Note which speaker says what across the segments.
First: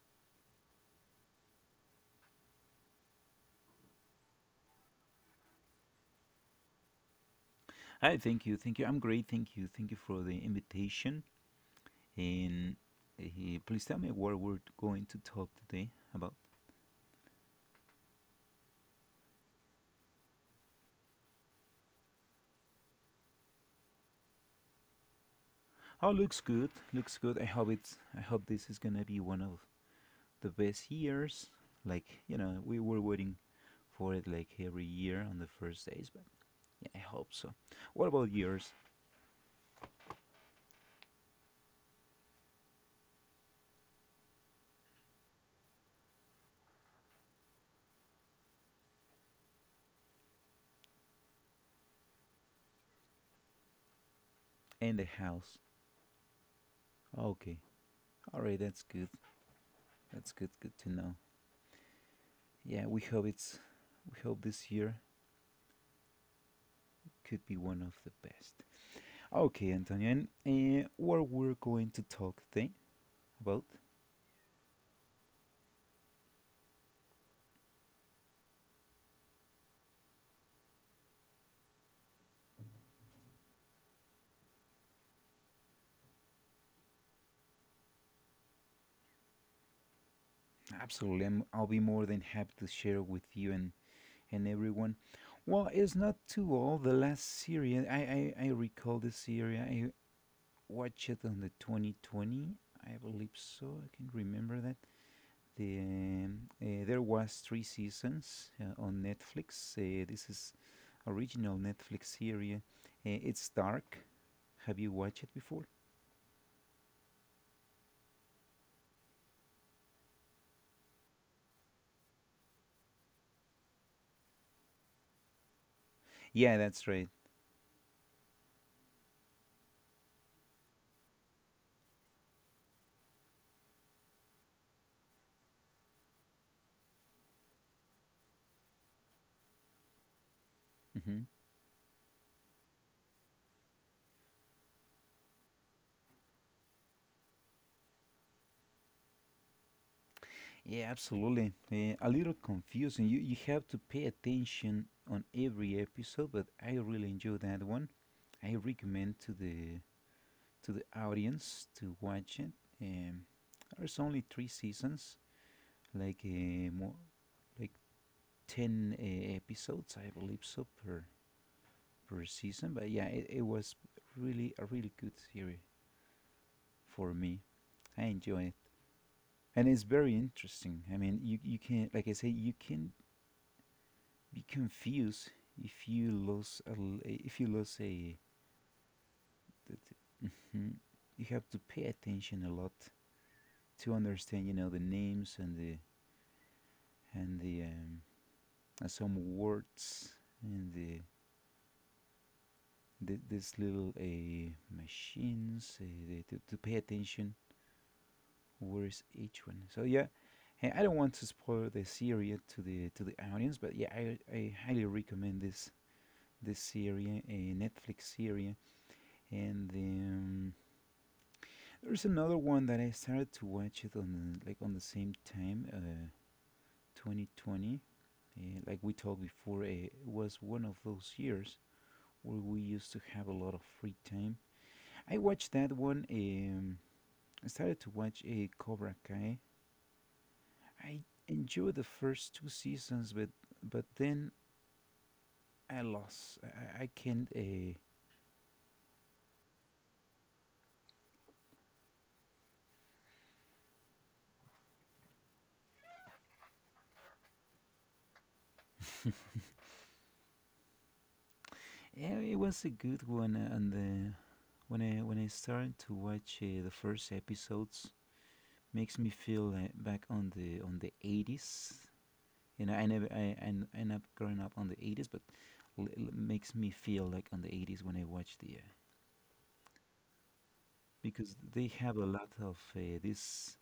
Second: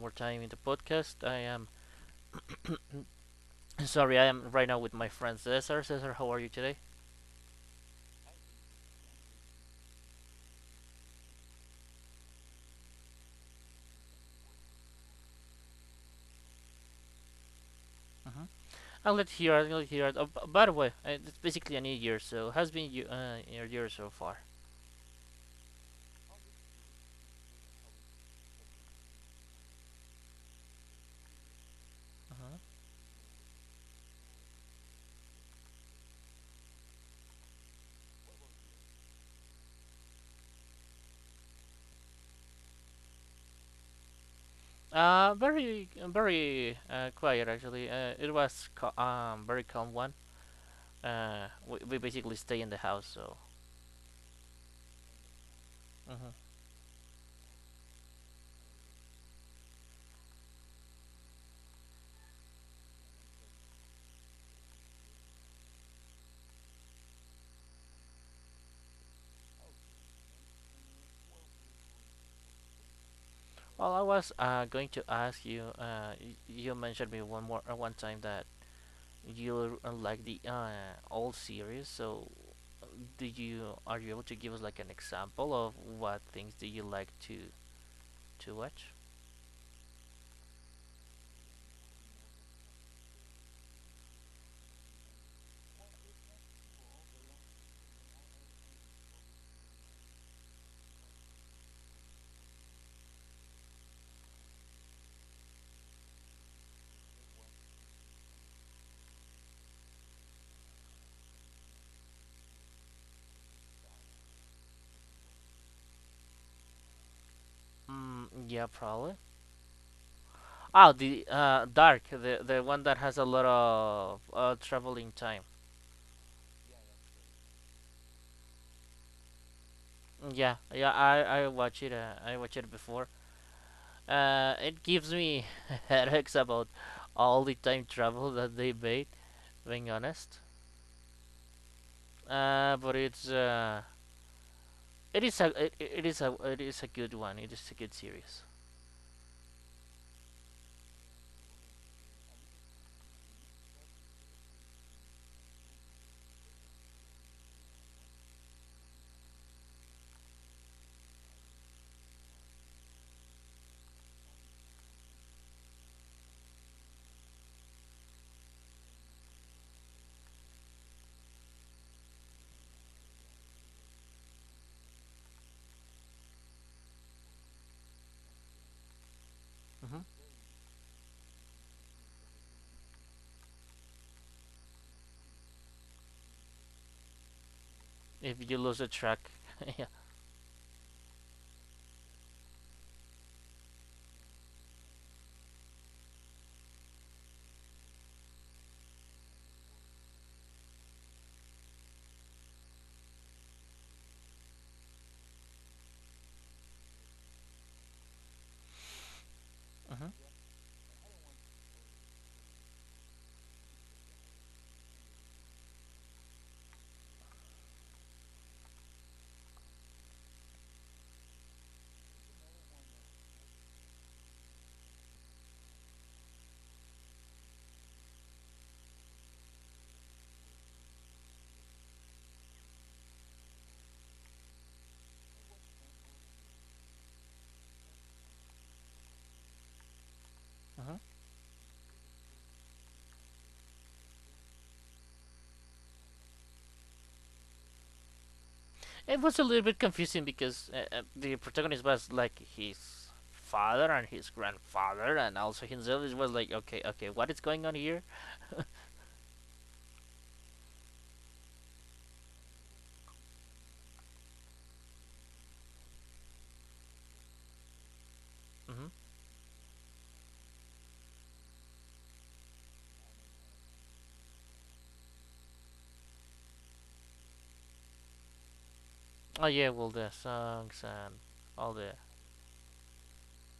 Speaker 1: more time in the podcast. I am sorry, I am right now with my friend Cesar. Cesar, how are you today?
Speaker 2: Hi, thank you, thank you. I'm great, thank you for the invitation. And uh, please tell me what we're going to talk today about.
Speaker 1: Mhm. I'll let you hear. I'll let you hear. Oh, by the way, it's basically a new year, so how's been you, your year so far?
Speaker 2: Oh, looks good, looks good. I hope it's. I hope this is gonna be one of the best years. Like you
Speaker 1: Mhm.
Speaker 2: know, we were waiting for it like every year on the first days, but yeah, I hope so. What about yours
Speaker 1: Very, very Quiet actually. It was very calm one. We basically stay in the house, so.
Speaker 2: and the house?
Speaker 1: Mhm.
Speaker 2: Okay, all right, that's good. That's good. Good to know. Yeah, we hope it's. We hope this year could be one of the best. Okay, Antonio, and what we're going to talk today about?
Speaker 1: Well, I was going to ask you. You mentioned me one time that you like the old series, so uh, do you are you able to give us like an example of what things do you like to watch?
Speaker 2: Absolutely, I'll be more than happy to share with you and everyone. Well, it's not too old. The last series, I recall the series, I watched it on the 2020, I believe so. I can remember that. There was three seasons on Netflix. This is original Netflix series. It's Dark. Have you watched it before?
Speaker 1: Mm, yeah, probably. Oh, the Dark, the one that has a lot of traveling time.
Speaker 2: Yeah, that's right.
Speaker 1: Yeah, I watch it. I watch it before. It gives me headaches about all the time travel that they made, being honest.
Speaker 2: hmm
Speaker 1: But it is a it is a good one. It is a good series.
Speaker 2: Yeah, absolutely. A little confusing. You have to pay attention on every episode, but I really enjoy that one. I recommend to the audience to watch it. Um, there's only three seasons, like more like ten episodes, I believe so per season. But yeah, it was really good series for me. I enjoy it, and it's
Speaker 1: Hmm.
Speaker 2: very interesting. I mean, you can like I say, you can be confused if you lose a if you lose a
Speaker 1: If you lose the track, yeah.
Speaker 2: that, hmm You have to pay attention a lot to understand you know the names and the some words and the, the this little a machines uh, to pay attention where is each one, so yeah.
Speaker 1: Hmm.
Speaker 2: Hey, I don't want to spoil the series to the audience, but yeah I highly recommend this series, a Netflix series. And there's another one that I started to watch it on like on the same time, 2020. Like we talked before, it was one of those years where we used to have a lot of free time. I watched that one. I started to watch a Cobra Kai.
Speaker 1: Hmm.
Speaker 2: I enjoyed the first two seasons, but then I lost. I can't.
Speaker 1: It was a little bit confusing because the protagonist was like his father and his grandfather, and also himself. It was like, okay, okay, what is going on here?
Speaker 2: Yeah, it was a good one, and the when I started to watch the first episodes,
Speaker 1: Hmm.
Speaker 2: makes me feel back on the 80s. You know, I never I I end up growing up on the 80s, but makes me feel like on the 80s when I watch the
Speaker 1: Oh yeah, well, the songs and
Speaker 2: because they
Speaker 1: all the
Speaker 2: have a lot of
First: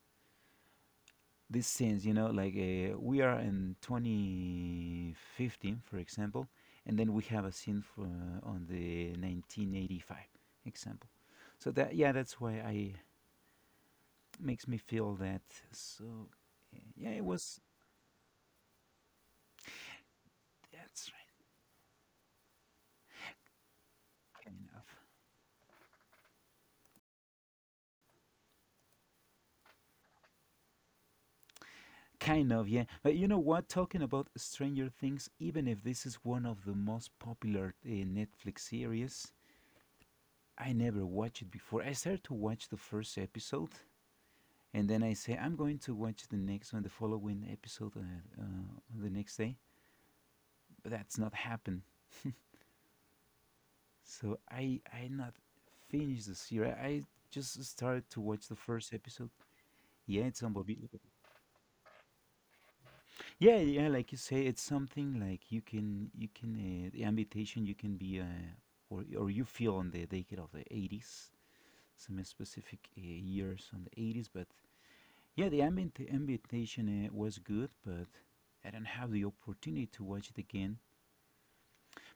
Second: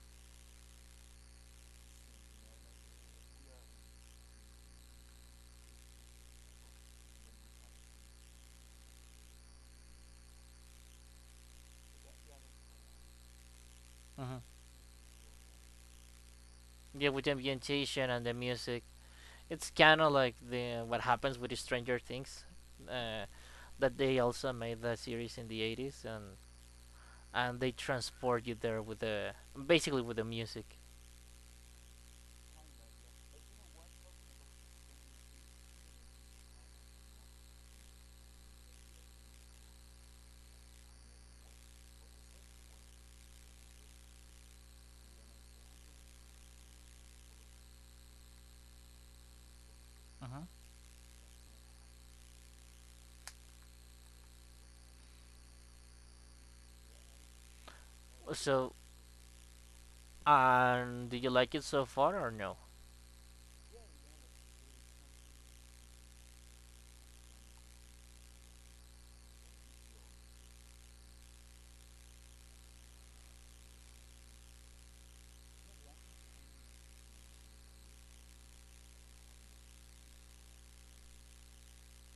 Speaker 2: this sense, you know, like we are in 2015 for example, and then we have a scene on the 1985 example. So that, yeah, that's why I
Speaker 1: hmm,
Speaker 2: makes me feel that. So
Speaker 1: yeah,
Speaker 2: yeah,
Speaker 1: with
Speaker 2: it
Speaker 1: the
Speaker 2: was.
Speaker 1: ambientation and the music. It's kind of like the what
Speaker 2: That's right.
Speaker 1: happens with the Stranger Things. Uh, that they also
Speaker 2: Kind
Speaker 1: made
Speaker 2: of.
Speaker 1: the series in the 80s, and they transport you there with the basically with the music.
Speaker 2: Kind of, yeah. But you know what? Talking about Stranger Things, even if this is one of the most popular Netflix series, I never watched it before. I started to watch the first episode, and then I say I'm going to watch the next one, the following episode, on the next day.
Speaker 1: Mhm.
Speaker 2: But that's not happened. So I not finished the series. I just started to watch the
Speaker 1: So,
Speaker 2: first episode. Yeah, it's
Speaker 1: and
Speaker 2: unbelievable.
Speaker 1: do you like it so far or no?
Speaker 2: Yeah, yeah, like you say, it's something like you can, the invitation you can be, or you feel on the decade of the '80s, some specific years on the '80s. But yeah, the ambient invitation was good, but I don't have the opportunity to watch it again.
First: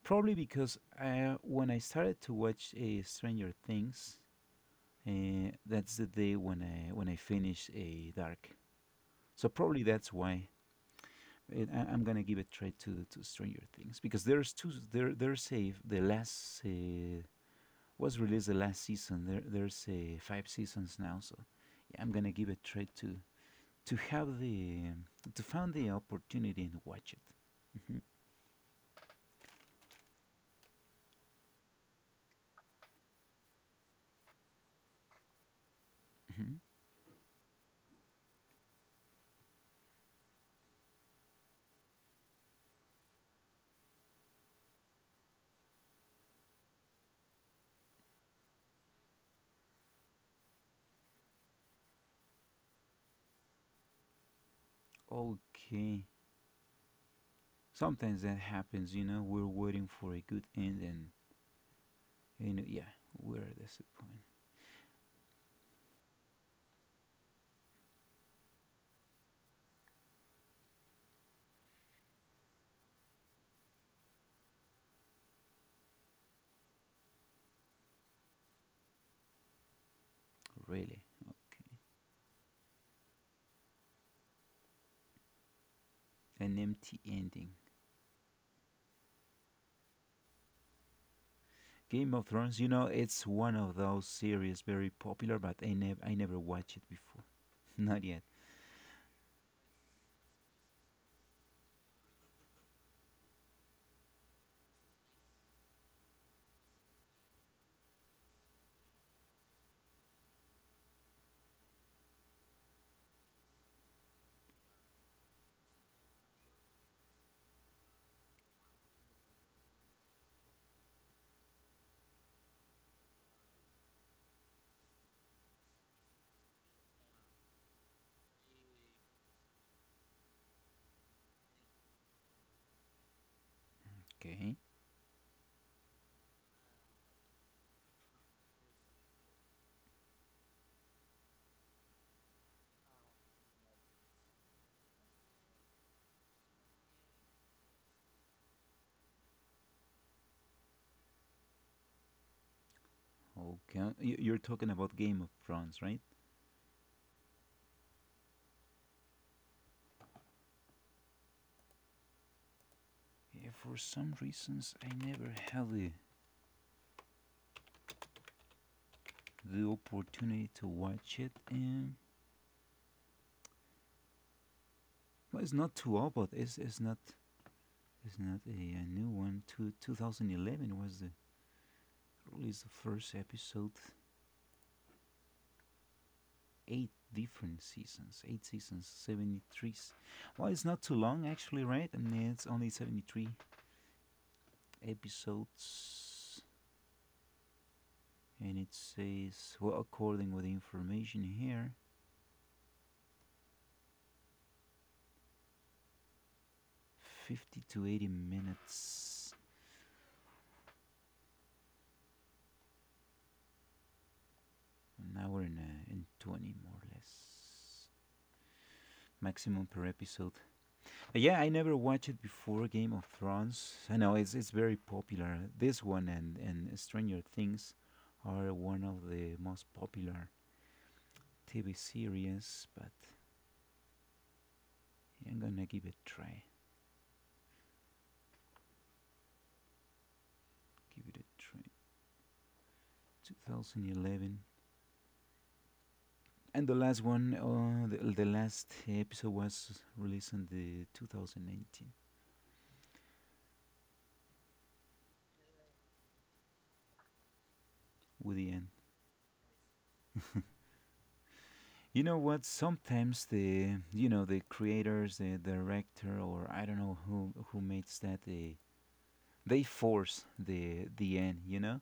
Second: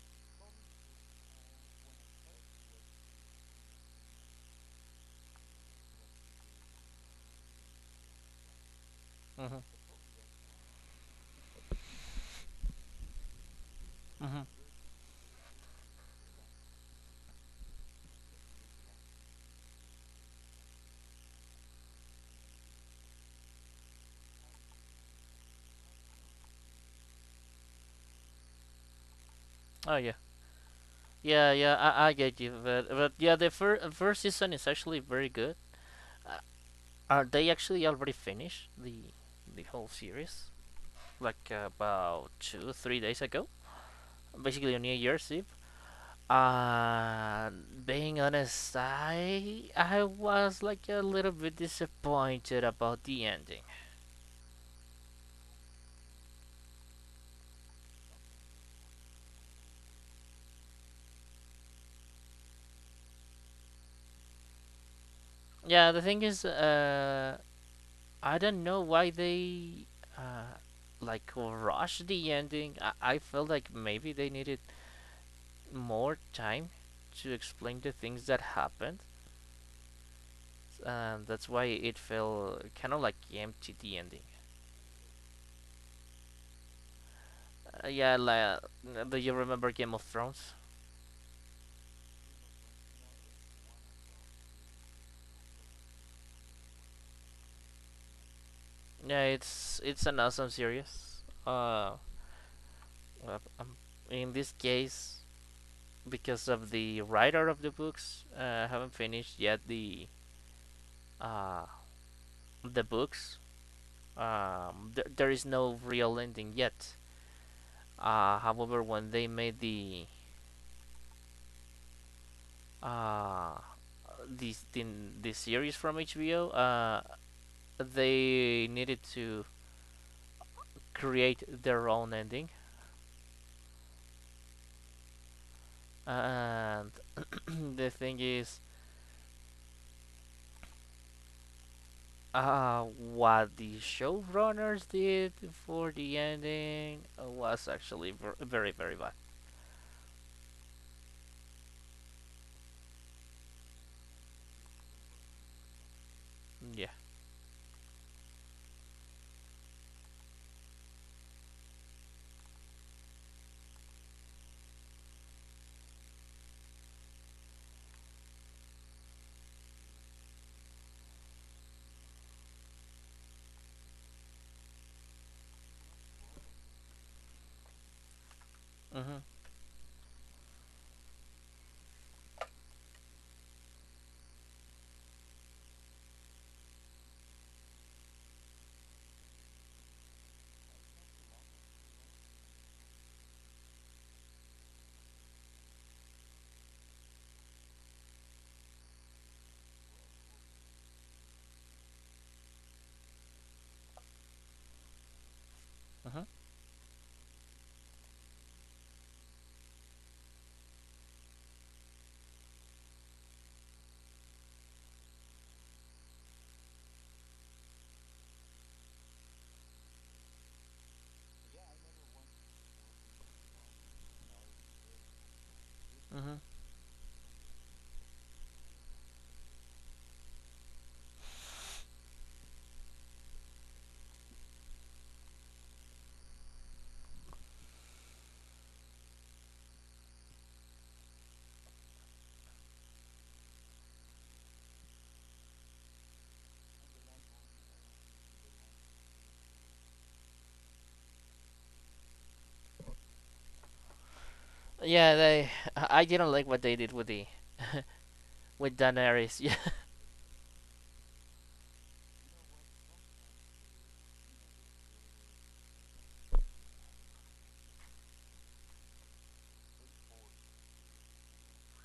Speaker 2: Probably because when I started to watch Stranger Things, that's the day when I finished Dark. So
Speaker 1: Mhm.
Speaker 2: probably that's why. I'm gonna give it try to Stranger Things, because
Speaker 1: Mhm.
Speaker 2: there's two there there's a the last was released, the last season. There's five seasons now. So yeah, I'm gonna give it try to have the to find the opportunity and watch it. Mhm,
Speaker 1: Oh yeah. Yeah, I get you, but yeah, the first season is actually very good. Uh, are they actually already finished the whole series? Like about two, 3 days ago, basically on New Year's Eve. Uh, Being honest, I was like a little bit disappointed about the ending.
Speaker 2: mhm. Okay, sometimes that happens. You know, we're waiting for a good end, and yeah, we're disappointed.
Speaker 1: Yeah, the thing is, I don't know why they uh, like rushed the ending. I felt like maybe they needed more time to explain the things that happened,
Speaker 2: Really?
Speaker 1: and that's why
Speaker 2: Okay,
Speaker 1: it felt kind of like empty the ending.
Speaker 2: an empty ending.
Speaker 1: Yeah, like, do you remember Game of Thrones?
Speaker 2: Game of Thrones, you know, it's one of those series very popular, but I never watched it before. Not yet.
Speaker 1: Yeah, it's an awesome series. Uh, um, in this case, because of the writer of the books, I haven't finished yet uh the books. There is no real ending yet. However, when they made the uh, this the series from HBO, they needed to create their own ending.
Speaker 2: Okay.
Speaker 1: And the thing is, what the showrunners did for the ending was actually very very bad.
Speaker 2: Okay. You- you're talking about Game of Thrones, right?
Speaker 1: Yeah.
Speaker 2: Yeah, for some reasons, I never had the opportunity to watch it, and well, it's not too old, but it's not a new
Speaker 1: Mhm.
Speaker 2: one. Two, 2011 was the release of first episode. Eight different seasons, eight seasons, 73. Well, it's not too long actually, right? I mean, it's only 73 episodes, and it says, well, according with the information here,
Speaker 1: Mhm.
Speaker 2: 50 to 80 minutes, an hour and 20, more or less, maximum per episode. Yeah, I never watched it before, Game of Thrones. I know it's very popular this one,
Speaker 1: Mhm.
Speaker 2: and Stranger Things are one of the most popular TV series. But yeah, I'm gonna give it a try, give it a try. 2011. And the last one, the last episode was released in the 2019
Speaker 1: Yeah, they. I didn't like what they did with the
Speaker 2: with the end.
Speaker 1: with Daenerys.
Speaker 2: You know what? Sometimes the, you know, the creators, the director, or I don't know who makes that, they force the end. You know,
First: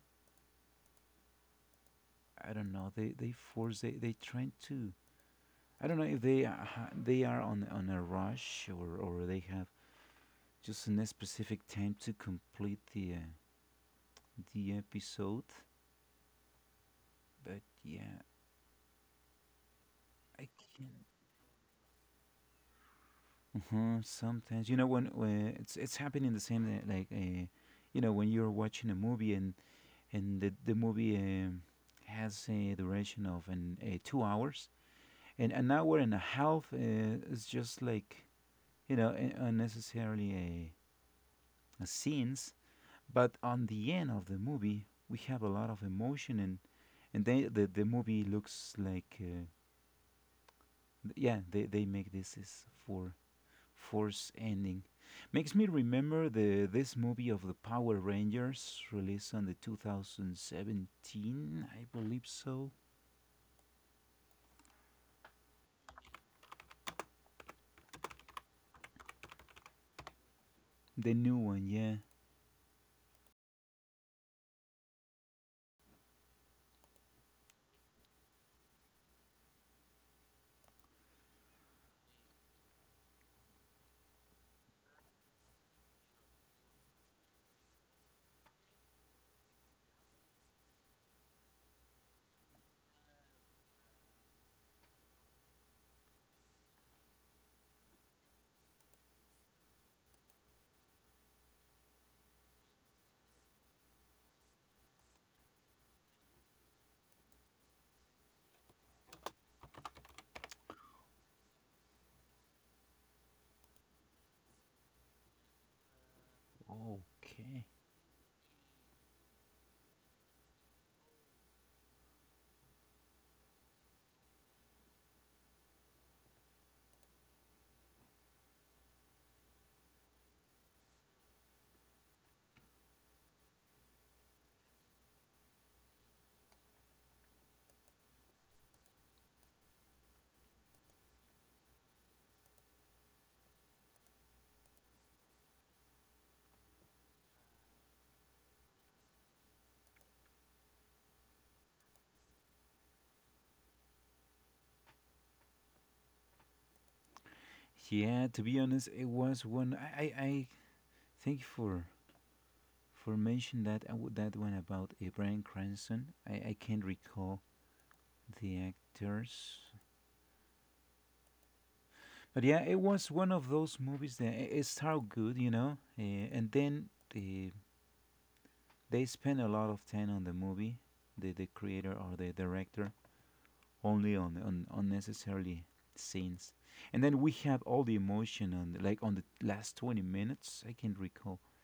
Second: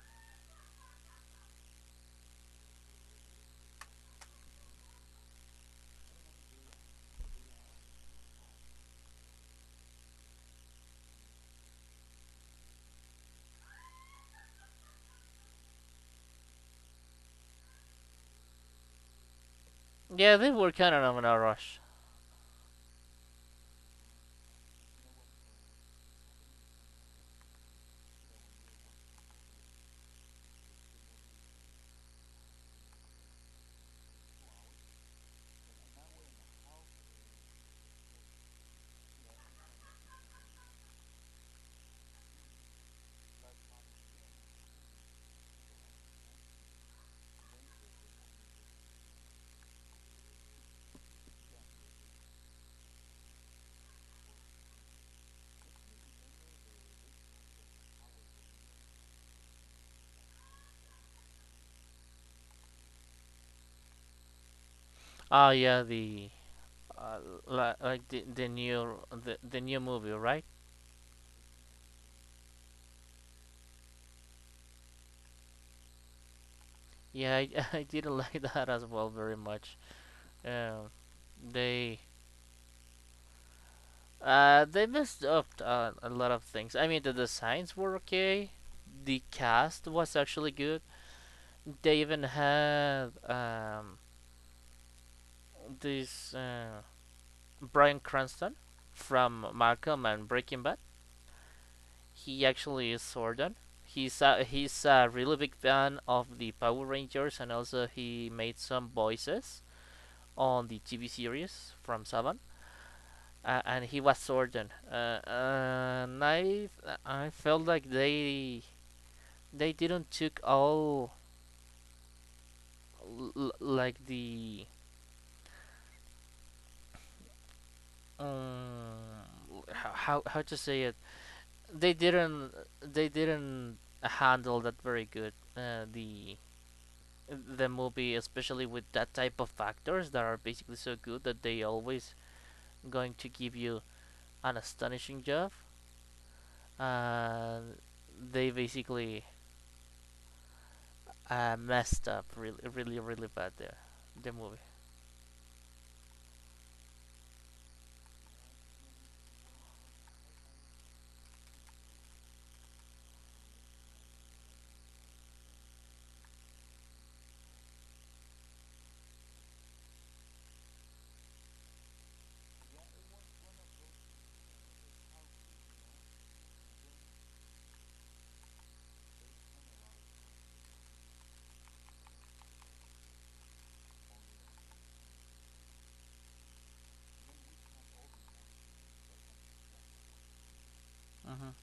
Speaker 2: I don't know. They force they trying to. I don't know if they are on a rush, or they have just a specific time to complete the episode. But yeah,
Speaker 1: Yeah, yeah,
Speaker 2: I
Speaker 1: they were kind
Speaker 2: can't.
Speaker 1: of in a rush.
Speaker 2: Uh-huh, sometimes you know when it's happening the same you know when you're watching a movie, and and the movie has a duration of an 2 hours, and an hour and a half is just like, you know, unnecessarily eh, a scenes. But on the end of the movie, we have a lot of emotion, and then the movie looks like yeah, they make this is for force ending. Makes me remember the this movie of the Power Rangers released on the 2017, I believe so.
Speaker 1: Oh yeah, the uh, like the new movie, right?
Speaker 2: The new one, yeah.
Speaker 1: Yeah, I, I didn't like that as well very much. Um, they they messed up a lot of things. I mean, the designs were okay. The cast was actually good. They even had this Brian Cranston from Malcolm and Breaking Bad. He actually is Zordon. He's a really big fan of the Power Rangers, and also he made some voices on the TV series from Saban. And he was Zordon. And I felt
Speaker 2: Okay.
Speaker 1: like they didn't took all like the how to say it, they didn't they didn't handle that very good, the movie, especially with that type of actors that are basically so good that they always going to give you an astonishing job. Uh, they basically messed up really, really, really bad there. The movie.
Speaker 2: Yeah, to be honest, it was one. I thank you for mentioning that that one about Brian Cranston. I can't recall the actors, but yeah, it was one of those movies that it started good, you know, and then uh, they spend a lot of time on the movie, the creator or the director, only on unnecessarily scenes. And then we have all the emotion on like on the last 20 minutes. I can recall
Speaker 1: Mhm.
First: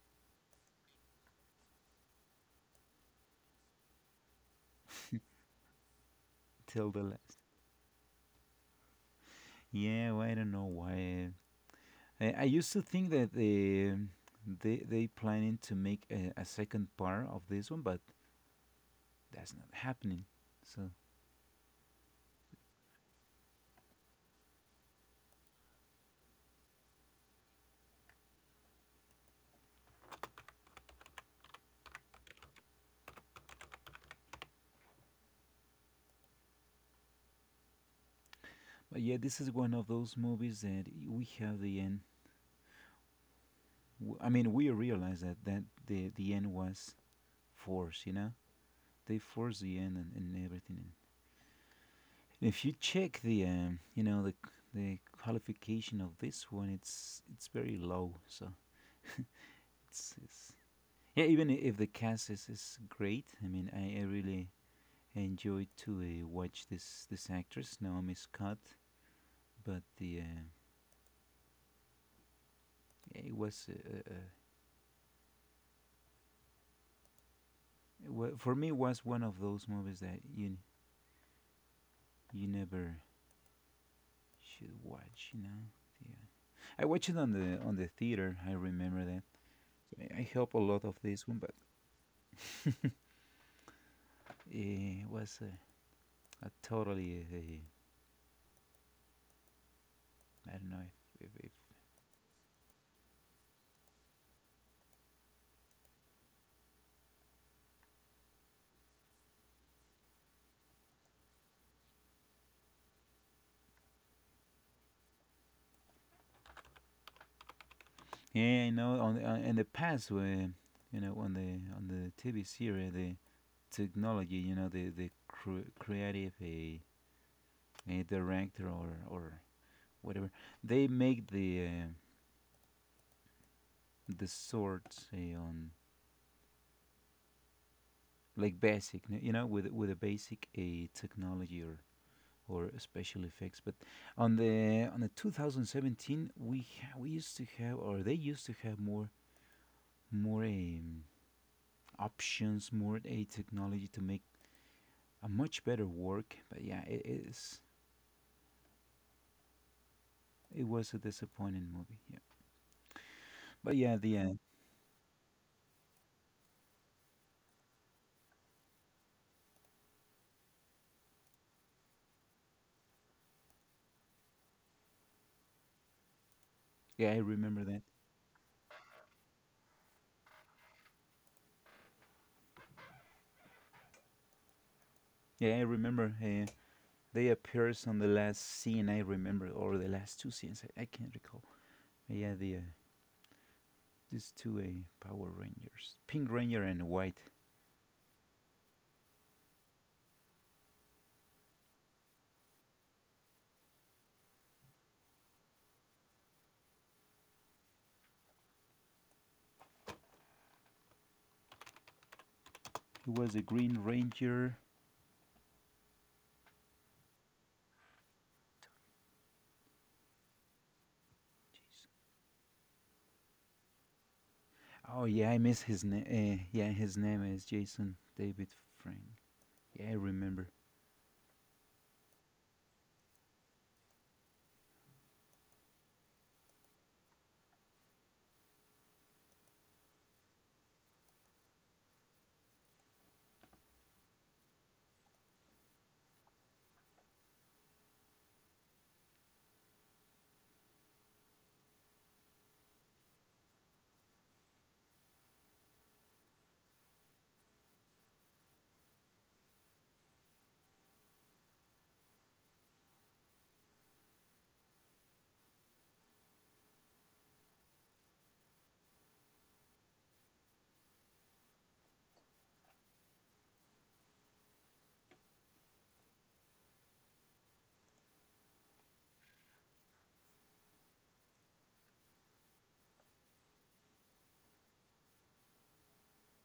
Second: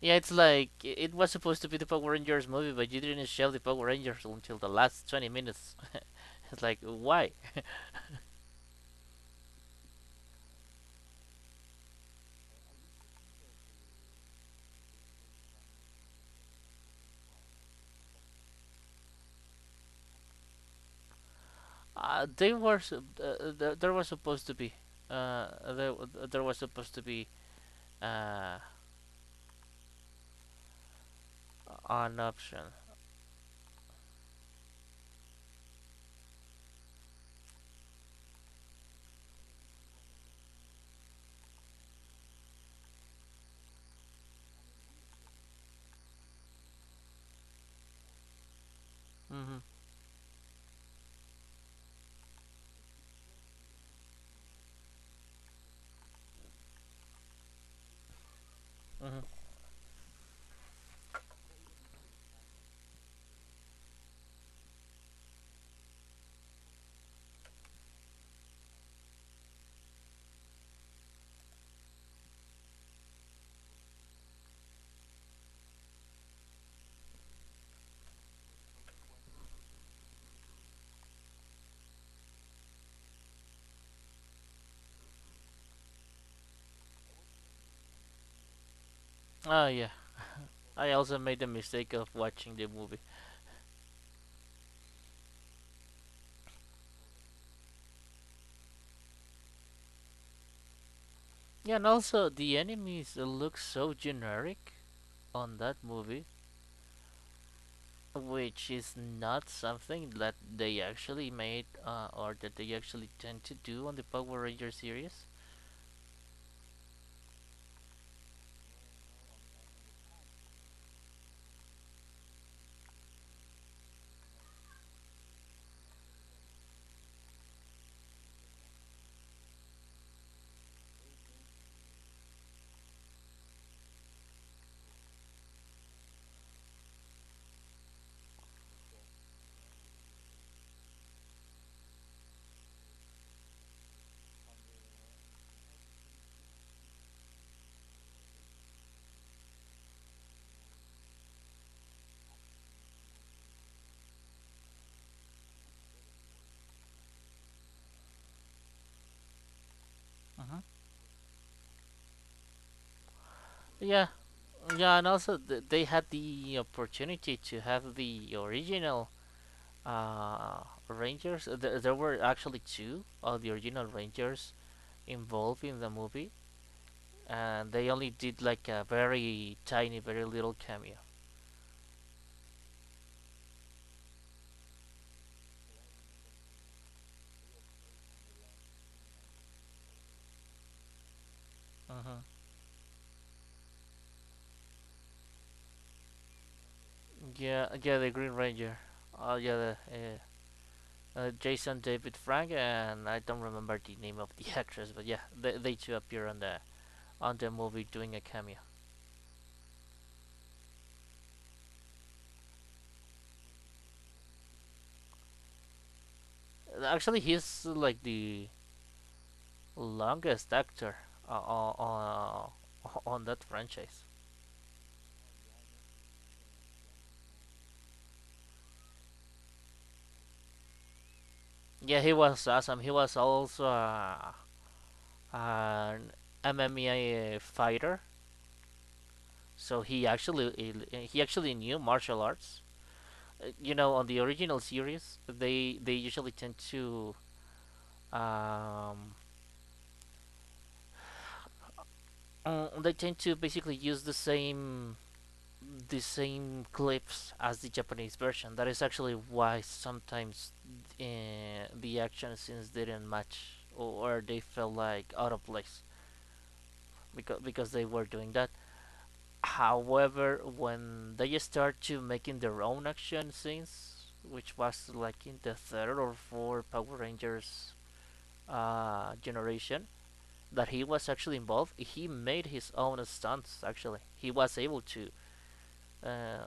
Speaker 1: Yeah, it's like it was supposed to be the Power Rangers movie, but you didn't show the Power Rangers until the last 20 minutes. It's like
Speaker 2: till the
Speaker 1: why?
Speaker 2: last. Yeah, well, I don't know why. I used to think that they they planning to make a second part of this one, but that's not happening. So,
Speaker 1: They were sup- th- There was supposed to be uh there, there was supposed to be uh an option.
Speaker 2: but yeah, this is one of those movies that we have the end. I mean, we realized that that the end was force, you know? They
Speaker 1: Mm-hmm.
Speaker 2: force the end and everything. And if you check the, you know, the qualification of this one, it's very low. So
Speaker 1: Mm-hmm.
Speaker 2: it's yeah. Even if the cast is great, I mean, I really enjoyed to watch this this actress Naomi Scott. But the it was for me, it was one of those movies that you never should watch. You know, yeah. I watched it on the theater. I remember that
Speaker 1: Oh yeah,
Speaker 2: I hope a lot
Speaker 1: I
Speaker 2: of
Speaker 1: also
Speaker 2: this
Speaker 1: made
Speaker 2: one.
Speaker 1: the
Speaker 2: But
Speaker 1: mistake of watching the movie.
Speaker 2: it was a totally I don't know. If
Speaker 1: Yeah, and also the enemies look so generic on that movie, which is not something that they actually made or that they actually tend to do on the Power Ranger series.
Speaker 2: yeah, I know. On the, in the past, where you know, on the TV series, the technology, you know, the creative a director or whatever, they make the swords on like basic, you know, with a basic a technology or special effects. But on the 2017, we used to have, or they used to have more more um, options, more a technology to make a much better work. But yeah,
Speaker 1: Mm-hmm.
Speaker 2: it was a disappointing movie. Yeah, but yeah,
Speaker 1: Yeah,
Speaker 2: the
Speaker 1: yeah, and also they had the opportunity to have the original uh, Rangers. There were actually two of the original Rangers involved in the movie,
Speaker 2: yeah, I remember
Speaker 1: and
Speaker 2: that.
Speaker 1: they only did like a very tiny, very little cameo.
Speaker 2: Yeah, I remember. They appears on the last scene I remember, or the last two scenes, I can't recall.
Speaker 1: Uh-huh.
Speaker 2: Yeah, the these two Power Rangers, Pink Ranger and White.
Speaker 1: Yeah, yeah, the Green Ranger. Oh, yeah, the, uh, Jason David Frank, and I don't remember the name of the actress, but yeah, they two appear on the movie doing a cameo.
Speaker 2: It was the Green Ranger.
Speaker 1: Actually, he's like the longest actor uh, on on that franchise.
Speaker 2: Oh yeah, I miss his name. Yeah, his name is Jason David Frank. Yeah, I remember.
Speaker 1: Yeah, he was awesome. He was also an MMA fighter, so he actually knew martial arts. You know, on the original series, they usually tend to um, they tend to basically use the same clips as the Japanese version. That is actually why sometimes the action scenes didn't match, or they felt like out of place because they were doing that. However, when they start to making their own action scenes, which was like in the third or fourth Power Rangers generation, that he was actually involved, he made his own stunts. Actually, he was able uh,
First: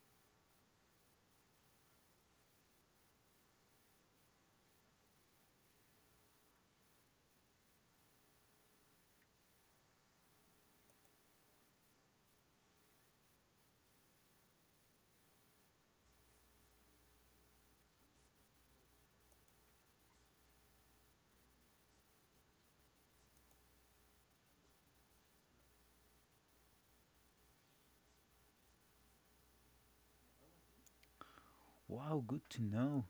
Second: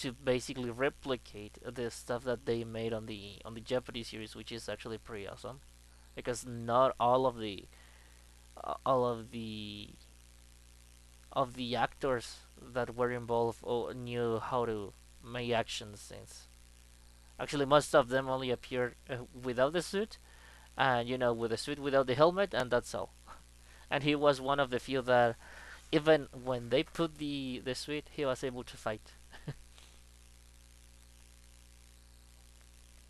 Speaker 1: to basically replicate the stuff that they made on the Jeopardy series, which is actually pretty awesome because not all of the uh, all of the of the actors that were involved or knew how to make action scenes. Actually, most of them only appeared without the suit, and you know, with the suit without the helmet, and that's all. And he was one of the few that, even when they put the suit, he was able to fight.
Speaker 2: Wow, good to know.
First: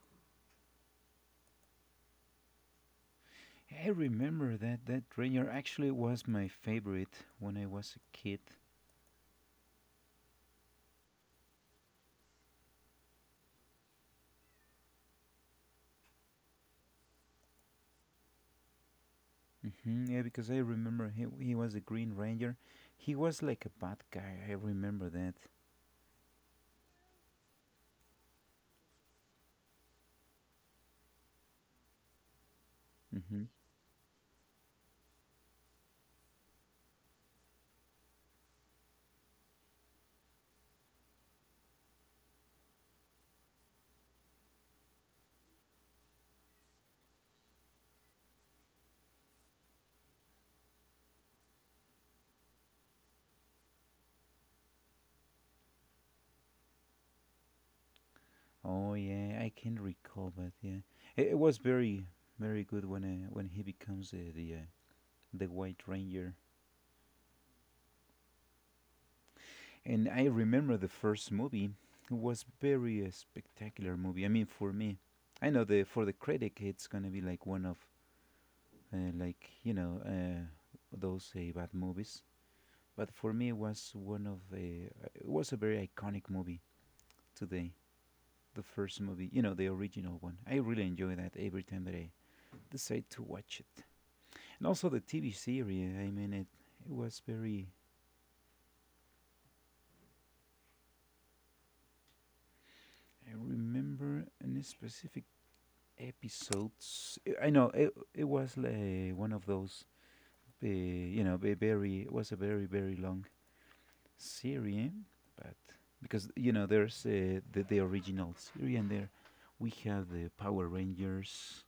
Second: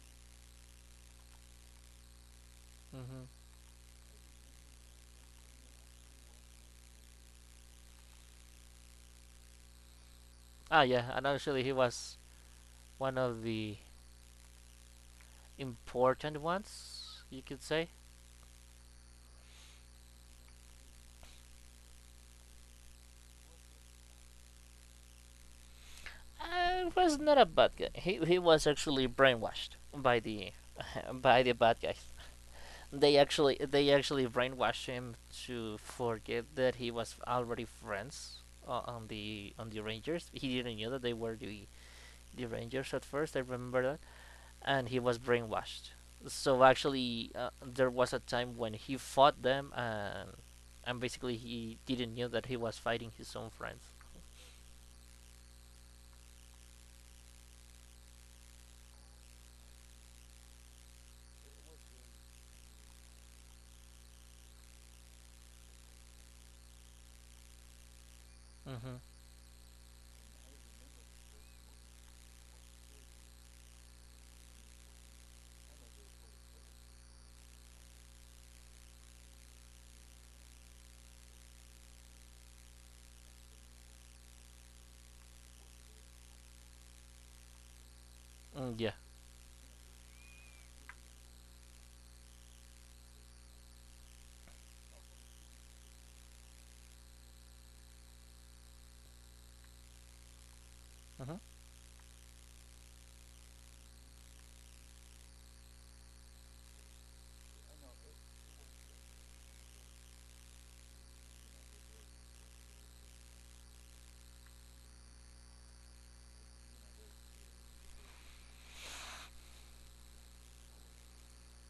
Speaker 1: Hmm.
Speaker 2: Yeah, I remember that Ranger actually was my favorite when I was a kid.
Speaker 1: Ah, yeah, and actually, he was one of the important ones, you could say.
Speaker 2: Hmm, yeah, because I remember he was a Green Ranger. He was like a bad guy. I remember that.
Speaker 1: Was not a bad guy. He was actually brainwashed by the by the bad guys.
Speaker 2: Hmm.
Speaker 1: They actually brainwashed him to forget that he was already friends on the Rangers. He didn't know that they were the Rangers at first. I remember that, and he was brainwashed. So actually, there was a time when he fought them, and basically he didn't know that he was fighting his own friends.
Speaker 2: Oh yeah, I can recall, but yeah, it was very very good when he becomes the White Ranger.
Speaker 1: Mm-hmm.
Speaker 2: And I remember the first movie was very spectacular movie. I mean, for me, I know the for the critic, it's gonna be like one of like those bad movies. But for me, it was a very iconic movie today. The
Speaker 1: Mm, yeah.
Speaker 2: first movie, the original one. I really enjoy that every time that I decide to watch it. And also the TV series. I mean, it was very.
Speaker 1: Mm-hmm.
Speaker 2: I remember a specific episodes. I know it. It was one of those. Very. It was a very very long series, but because there's the original series, and there we have the Power Rangers,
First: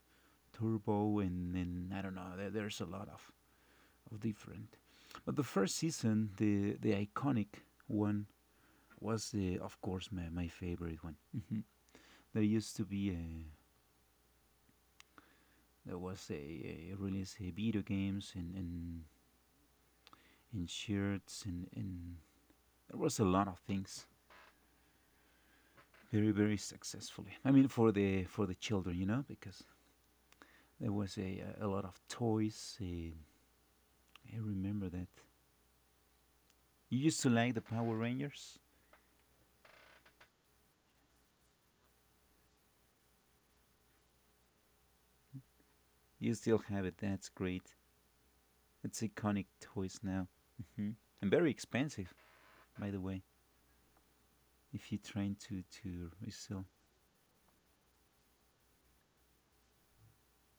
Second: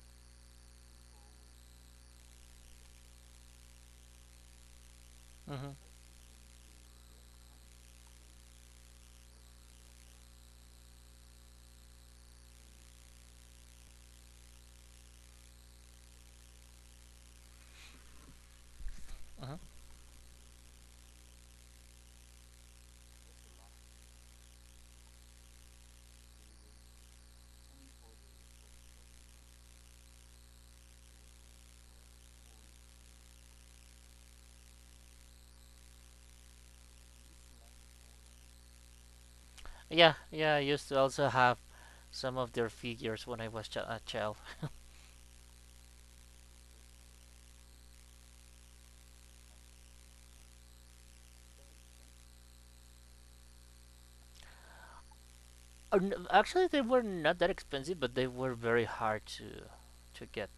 Speaker 2: Turbo, and then I don't know. There's a lot of different. But the
Speaker 1: Mm-hmm.
Speaker 2: first season, the iconic one was, of course, my favorite one. There used to be a There was a release of video games
Speaker 1: Mm-hmm.
Speaker 2: and shirts and there was a lot of things very very successfully. I mean for the children, because there was a lot of toys. I remember that you used to like the Power Rangers.
Speaker 1: Yeah. Yeah. I used to also have some of their figures when I was a child.
Speaker 2: You still have it. That's great. It's iconic toys now, hmm and very expensive, by the way, if you're trying to resell
Speaker 1: Actually, they were not that expensive, but they were very hard to get.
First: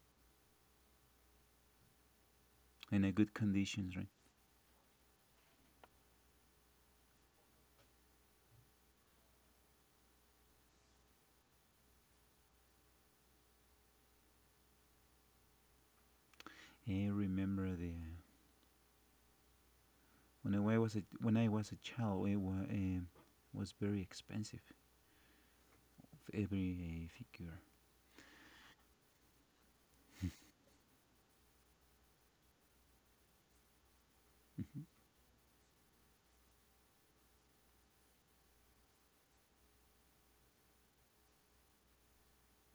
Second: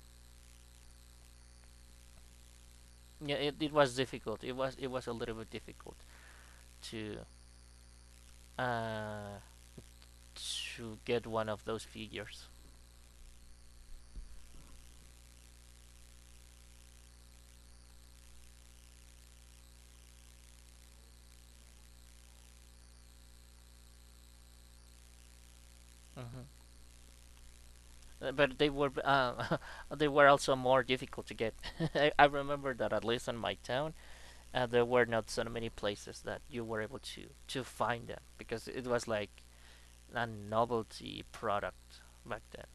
Speaker 2: in a good
Speaker 1: It
Speaker 2: condition,
Speaker 1: was
Speaker 2: right?
Speaker 1: difficult. It was a little bit difficult to uh, to get one of those figures.
Speaker 2: I remember the When I was a child, it was very expensive.
Speaker 1: Mhm.
Speaker 2: Every figure.
Speaker 1: But they were they were also more difficult to get. I remember that at least in my town, there were not so many places that you were able to find them because it was like a novelty product back then.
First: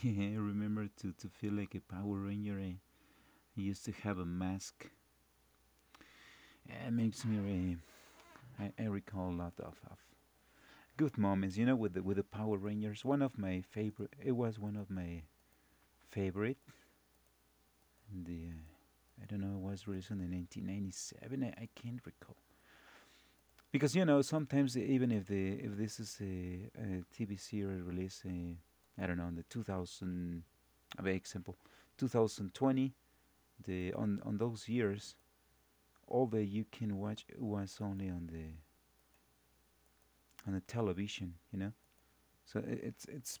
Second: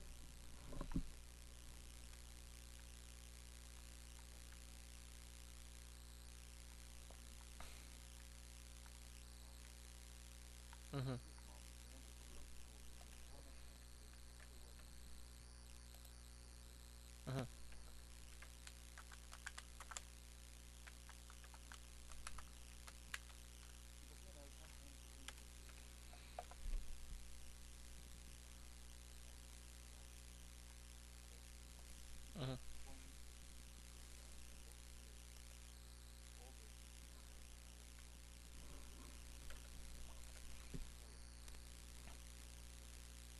Speaker 2: Yeah, I remember to feel like a Power Ranger. Eh. I used to have a mask. Yeah, it makes me. I recall a lot of good
Speaker 1: Hmm.
Speaker 2: moments. With the Power Rangers. One of my favorite. It was one of my favorite.
Speaker 1: Hmm.
Speaker 2: The I don't know. It was released in 1997. I can't recall. Because sometimes even if the if this is a, TV series release, I don't know, in the 2000, I mean, example, 2020, the on those years, all that you can watch was only on the television. So it's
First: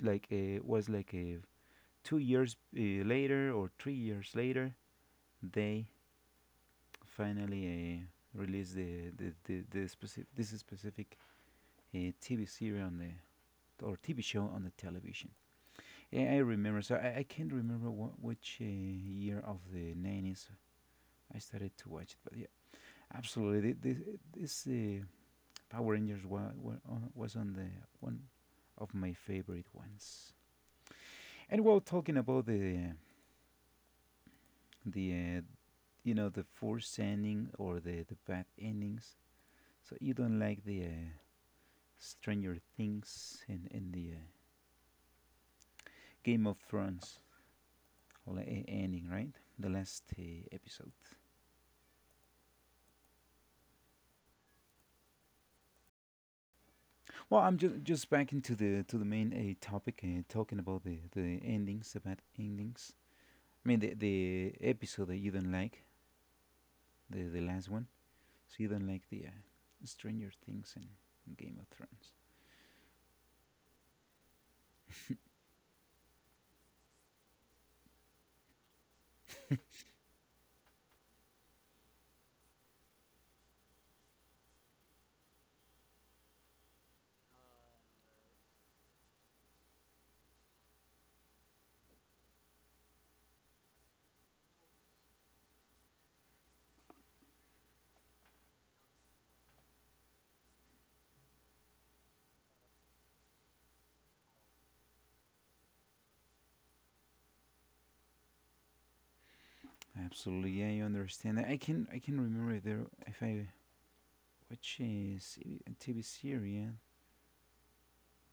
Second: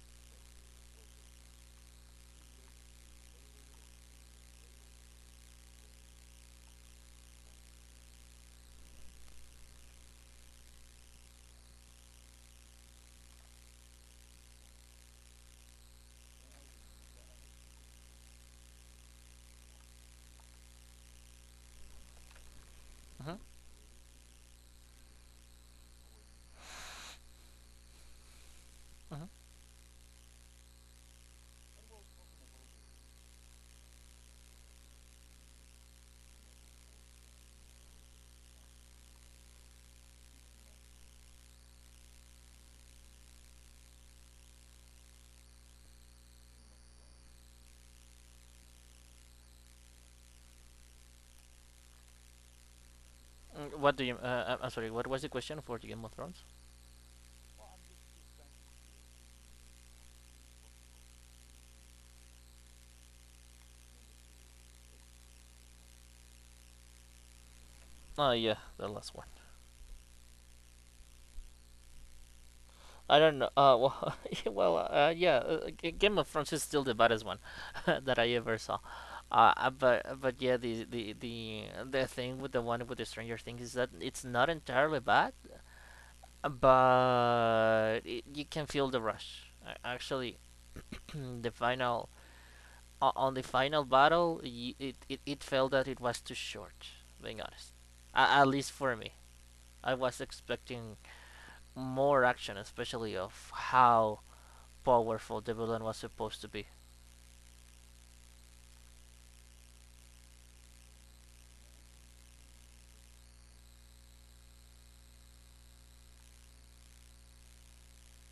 Speaker 2: like a, was like a 2 years later or 3 years later, they finally released the specific this specific TV series on the or TV show on the television. Yeah, I remember. So I can't remember which year of the 90s I started to watch it, but yeah,
Speaker 1: Hmm.
Speaker 2: absolutely. This Power Rangers was on the one of my
Speaker 1: Hmm.
Speaker 2: favorite ones. And while talking about the the forced ending or the bad endings, so you don't like the Stranger Things and the Game of Thrones like, ending, right? The last episode.
Speaker 1: Mm, what do you? I'm sorry. What was the question for the Game of Thrones?
Speaker 2: Well, I'm just back into the to the main topic, talking about the endings, the bad endings. I mean the episode that you don't like, the last one.
Speaker 1: Oh yeah,
Speaker 2: So you
Speaker 1: the
Speaker 2: don't like
Speaker 1: last one.
Speaker 2: the Stranger Things and Game of Thrones.
Speaker 1: I don't know. Well, yeah, well, Game of Thrones is still the baddest one that I ever saw. But but yeah, the thing with the one with the Stranger Things is that it's not entirely bad, but it, you can feel the rush. Actually, the final on the final battle, y it felt that it was too short. Being honest, at least for me. I was expecting more action, especially of how powerful the villain was supposed to be.
Speaker 2: Absolutely, yeah, I understand that. I can remember if I watch a TV series,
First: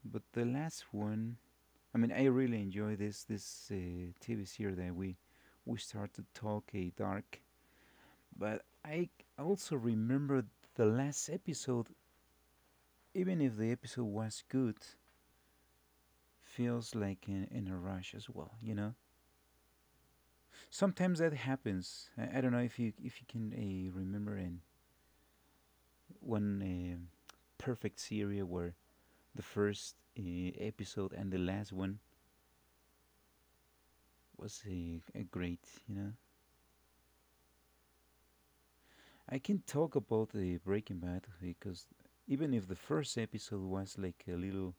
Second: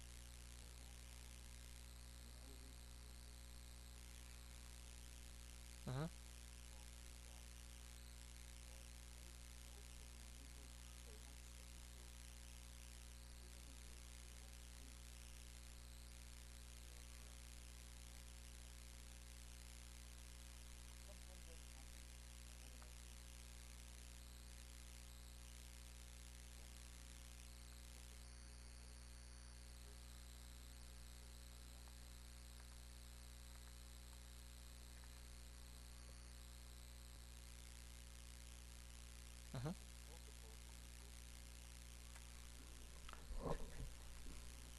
Speaker 2: but the last one. I mean, I really enjoy this TV series that we
Speaker 1: Hmm.
Speaker 2: start to talk a dark. But I also remember the last episode, even if the episode was good, feels like in a rush as well. Sometimes that happens. I don't know if you can remember in one perfect series where the first episode and the last one was a great. I can
Speaker 1: Hmm.
Speaker 2: talk about the Breaking Bad because even if the first episode was like a little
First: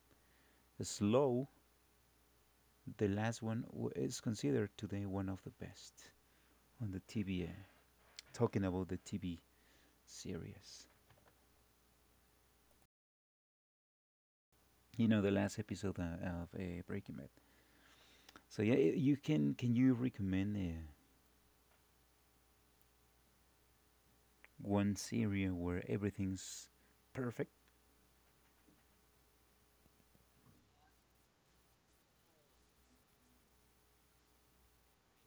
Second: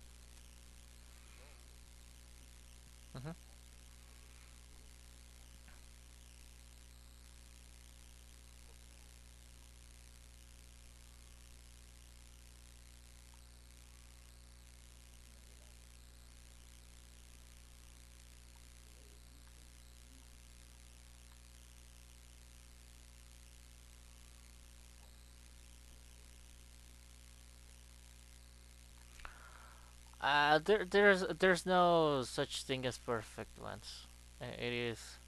Speaker 2: slow. The
Speaker 1: Hmm.
Speaker 2: last one is considered today one of the best on the TV. Talking about the TV series, the last episode of Breaking Bad. So yeah, you can you recommend one series where everything's perfect?
Speaker 1: There's no such thing as perfect ones. It is,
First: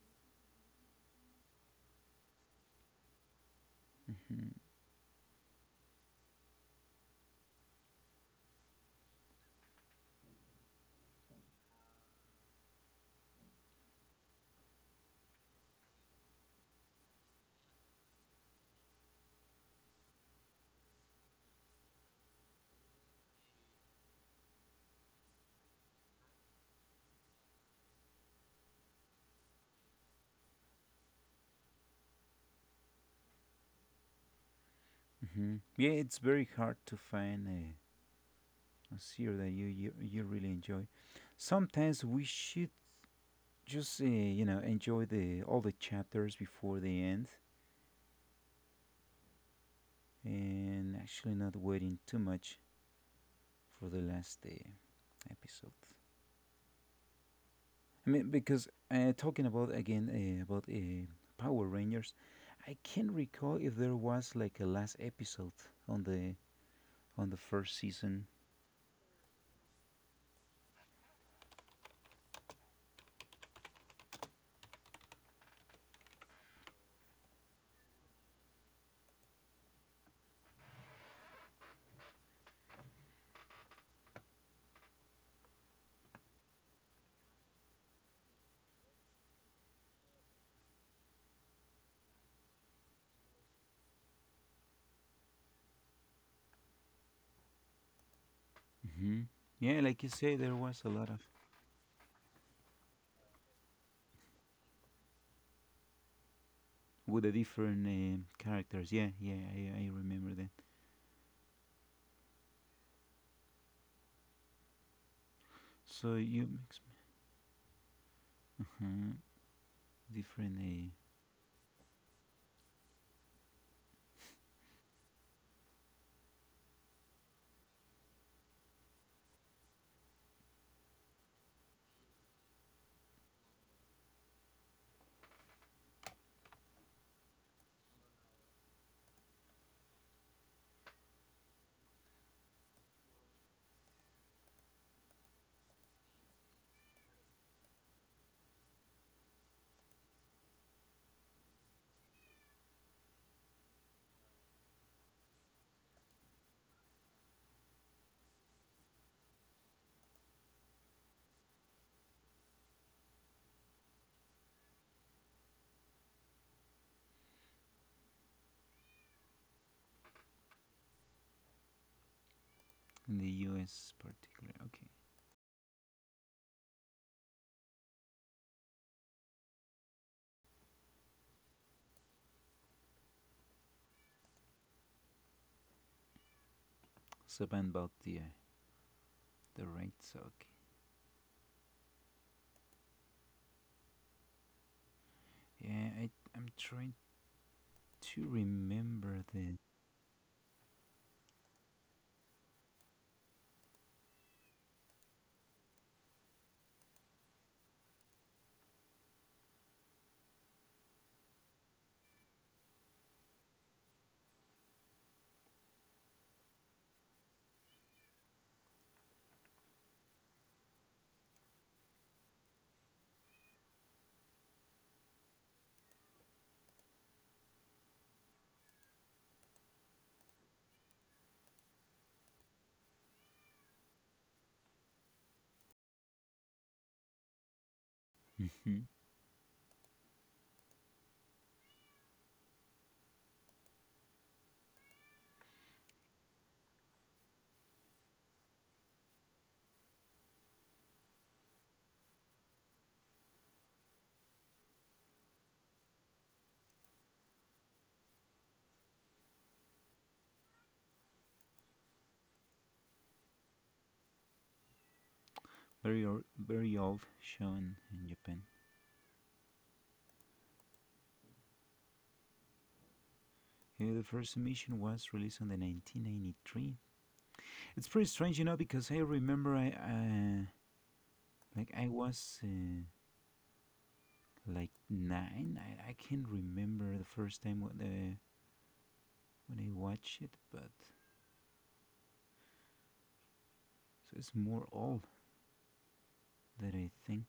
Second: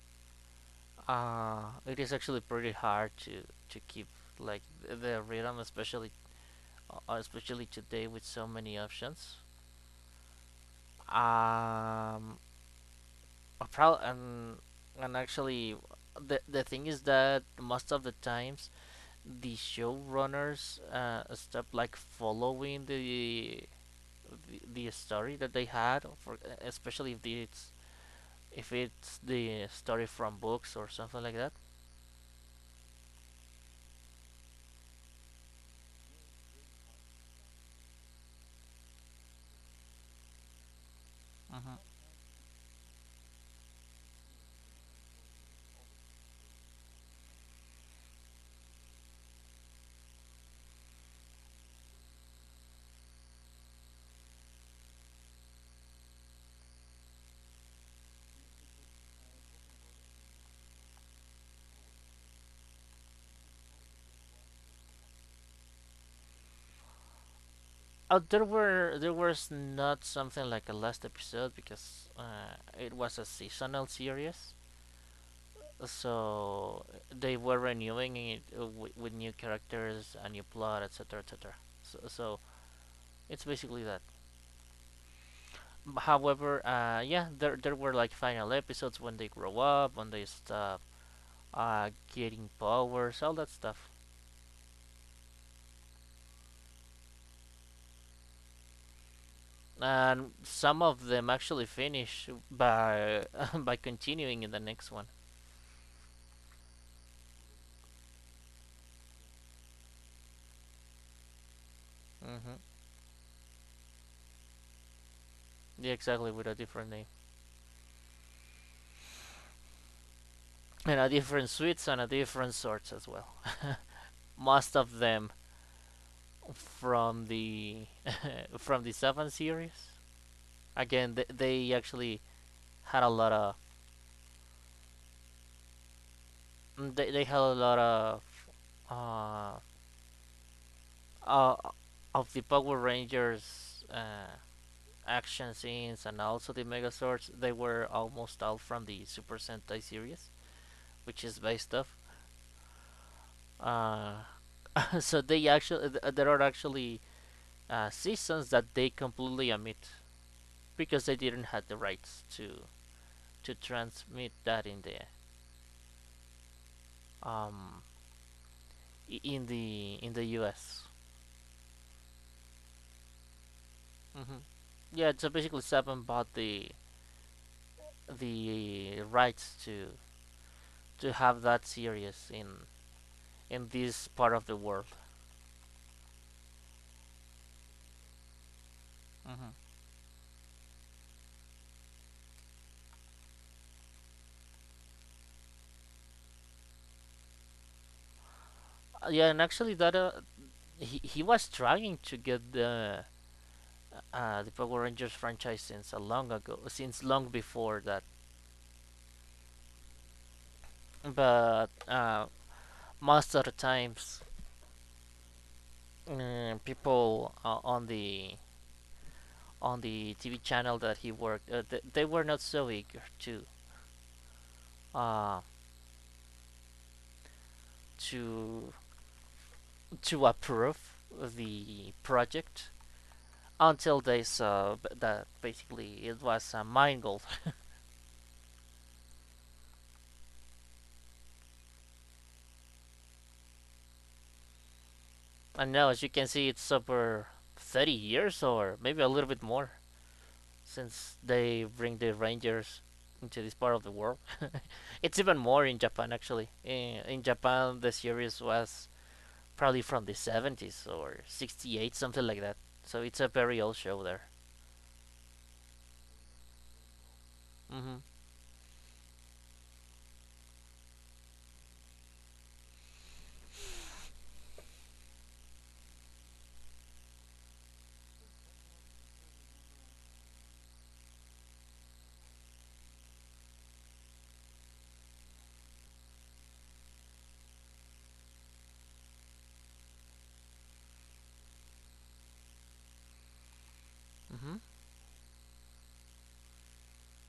Speaker 1: it is actually pretty hard to keep like the rhythm, especially, especially today with so many options. Um, a pro- and Actually, the thing is that most of the times the showrunners stopped like following the, the story that they had for, especially if it's the story from books or something like that.
Speaker 2: Hmm, yeah, it's very hard to find a series that you really enjoy.
Speaker 1: Mhm.
Speaker 2: Sometimes we should just enjoy the all the chapters before they end and actually not waiting too much for the last episode. I mean, because talking about again about Power Rangers, I can't recall if there was like a last episode on the on the first
Speaker 1: uh,
Speaker 2: season.
Speaker 1: there were there was not something like a last episode because it was a seasonal series, so they were renewing it with new characters, a new plot, etc, etc, so it's basically that. However, yeah, there were like final episodes, when they grow up, when they stop getting powers, all that stuff,
Speaker 2: Hmm, yeah, like you
Speaker 1: and
Speaker 2: say, there was
Speaker 1: some
Speaker 2: a
Speaker 1: of
Speaker 2: lot of
Speaker 1: them actually finish by by continuing in the next one.
Speaker 2: with the different characters. Yeah, yeah, I remember that.
Speaker 1: Hmm. Yeah,
Speaker 2: So
Speaker 1: exactly,
Speaker 2: you
Speaker 1: with a
Speaker 2: makes
Speaker 1: different name
Speaker 2: me different
Speaker 1: and a different suits and a different sorts as well. Most of them from the from the seven series. Again, they actually had a lot of they had a lot uh, uh, of the Power Rangers action scenes, and also the Megazords, they were almost all from the Super Sentai series, which is based off. Uh, so they actually there are actually seasons that they completely omit because they didn't have the rights to transmit that in the um in the U.S.
Speaker 2: in the U.S.
Speaker 1: Hmm.
Speaker 2: particular. Okay,
Speaker 1: Yeah, so basically Seven bought the rights to have that series in this part of the world.
Speaker 2: so about
Speaker 1: Mhm.
Speaker 2: the rights. Okay, yeah, I'm trying to remember
Speaker 1: Yeah, and
Speaker 2: the.
Speaker 1: actually, that he was trying to get the Power Rangers franchise since a long ago, since long before that. But most of the times, people on the TV channel that he worked, they were not so eager uh, to to approve the project until this that basically it was a mine gold.
Speaker 2: Mhm.
Speaker 1: And now, as you can see, it's over 30 years, or maybe a little bit more, since they bring the rangers into this part of the world. It's even more in Japan. Actually, in Japan, the series was probably from the 70s, or 68, something like that, so it's a very old show there.
Speaker 2: Very, very old shown
Speaker 1: Mm-hmm.
Speaker 2: in Japan. The first mission was released on the 1993. It's pretty strange, you know, because I remember I like I was like nine. I can't remember the first time when I watched it, but so it's
Speaker 1: Mm-hmm.
Speaker 2: more old than I think.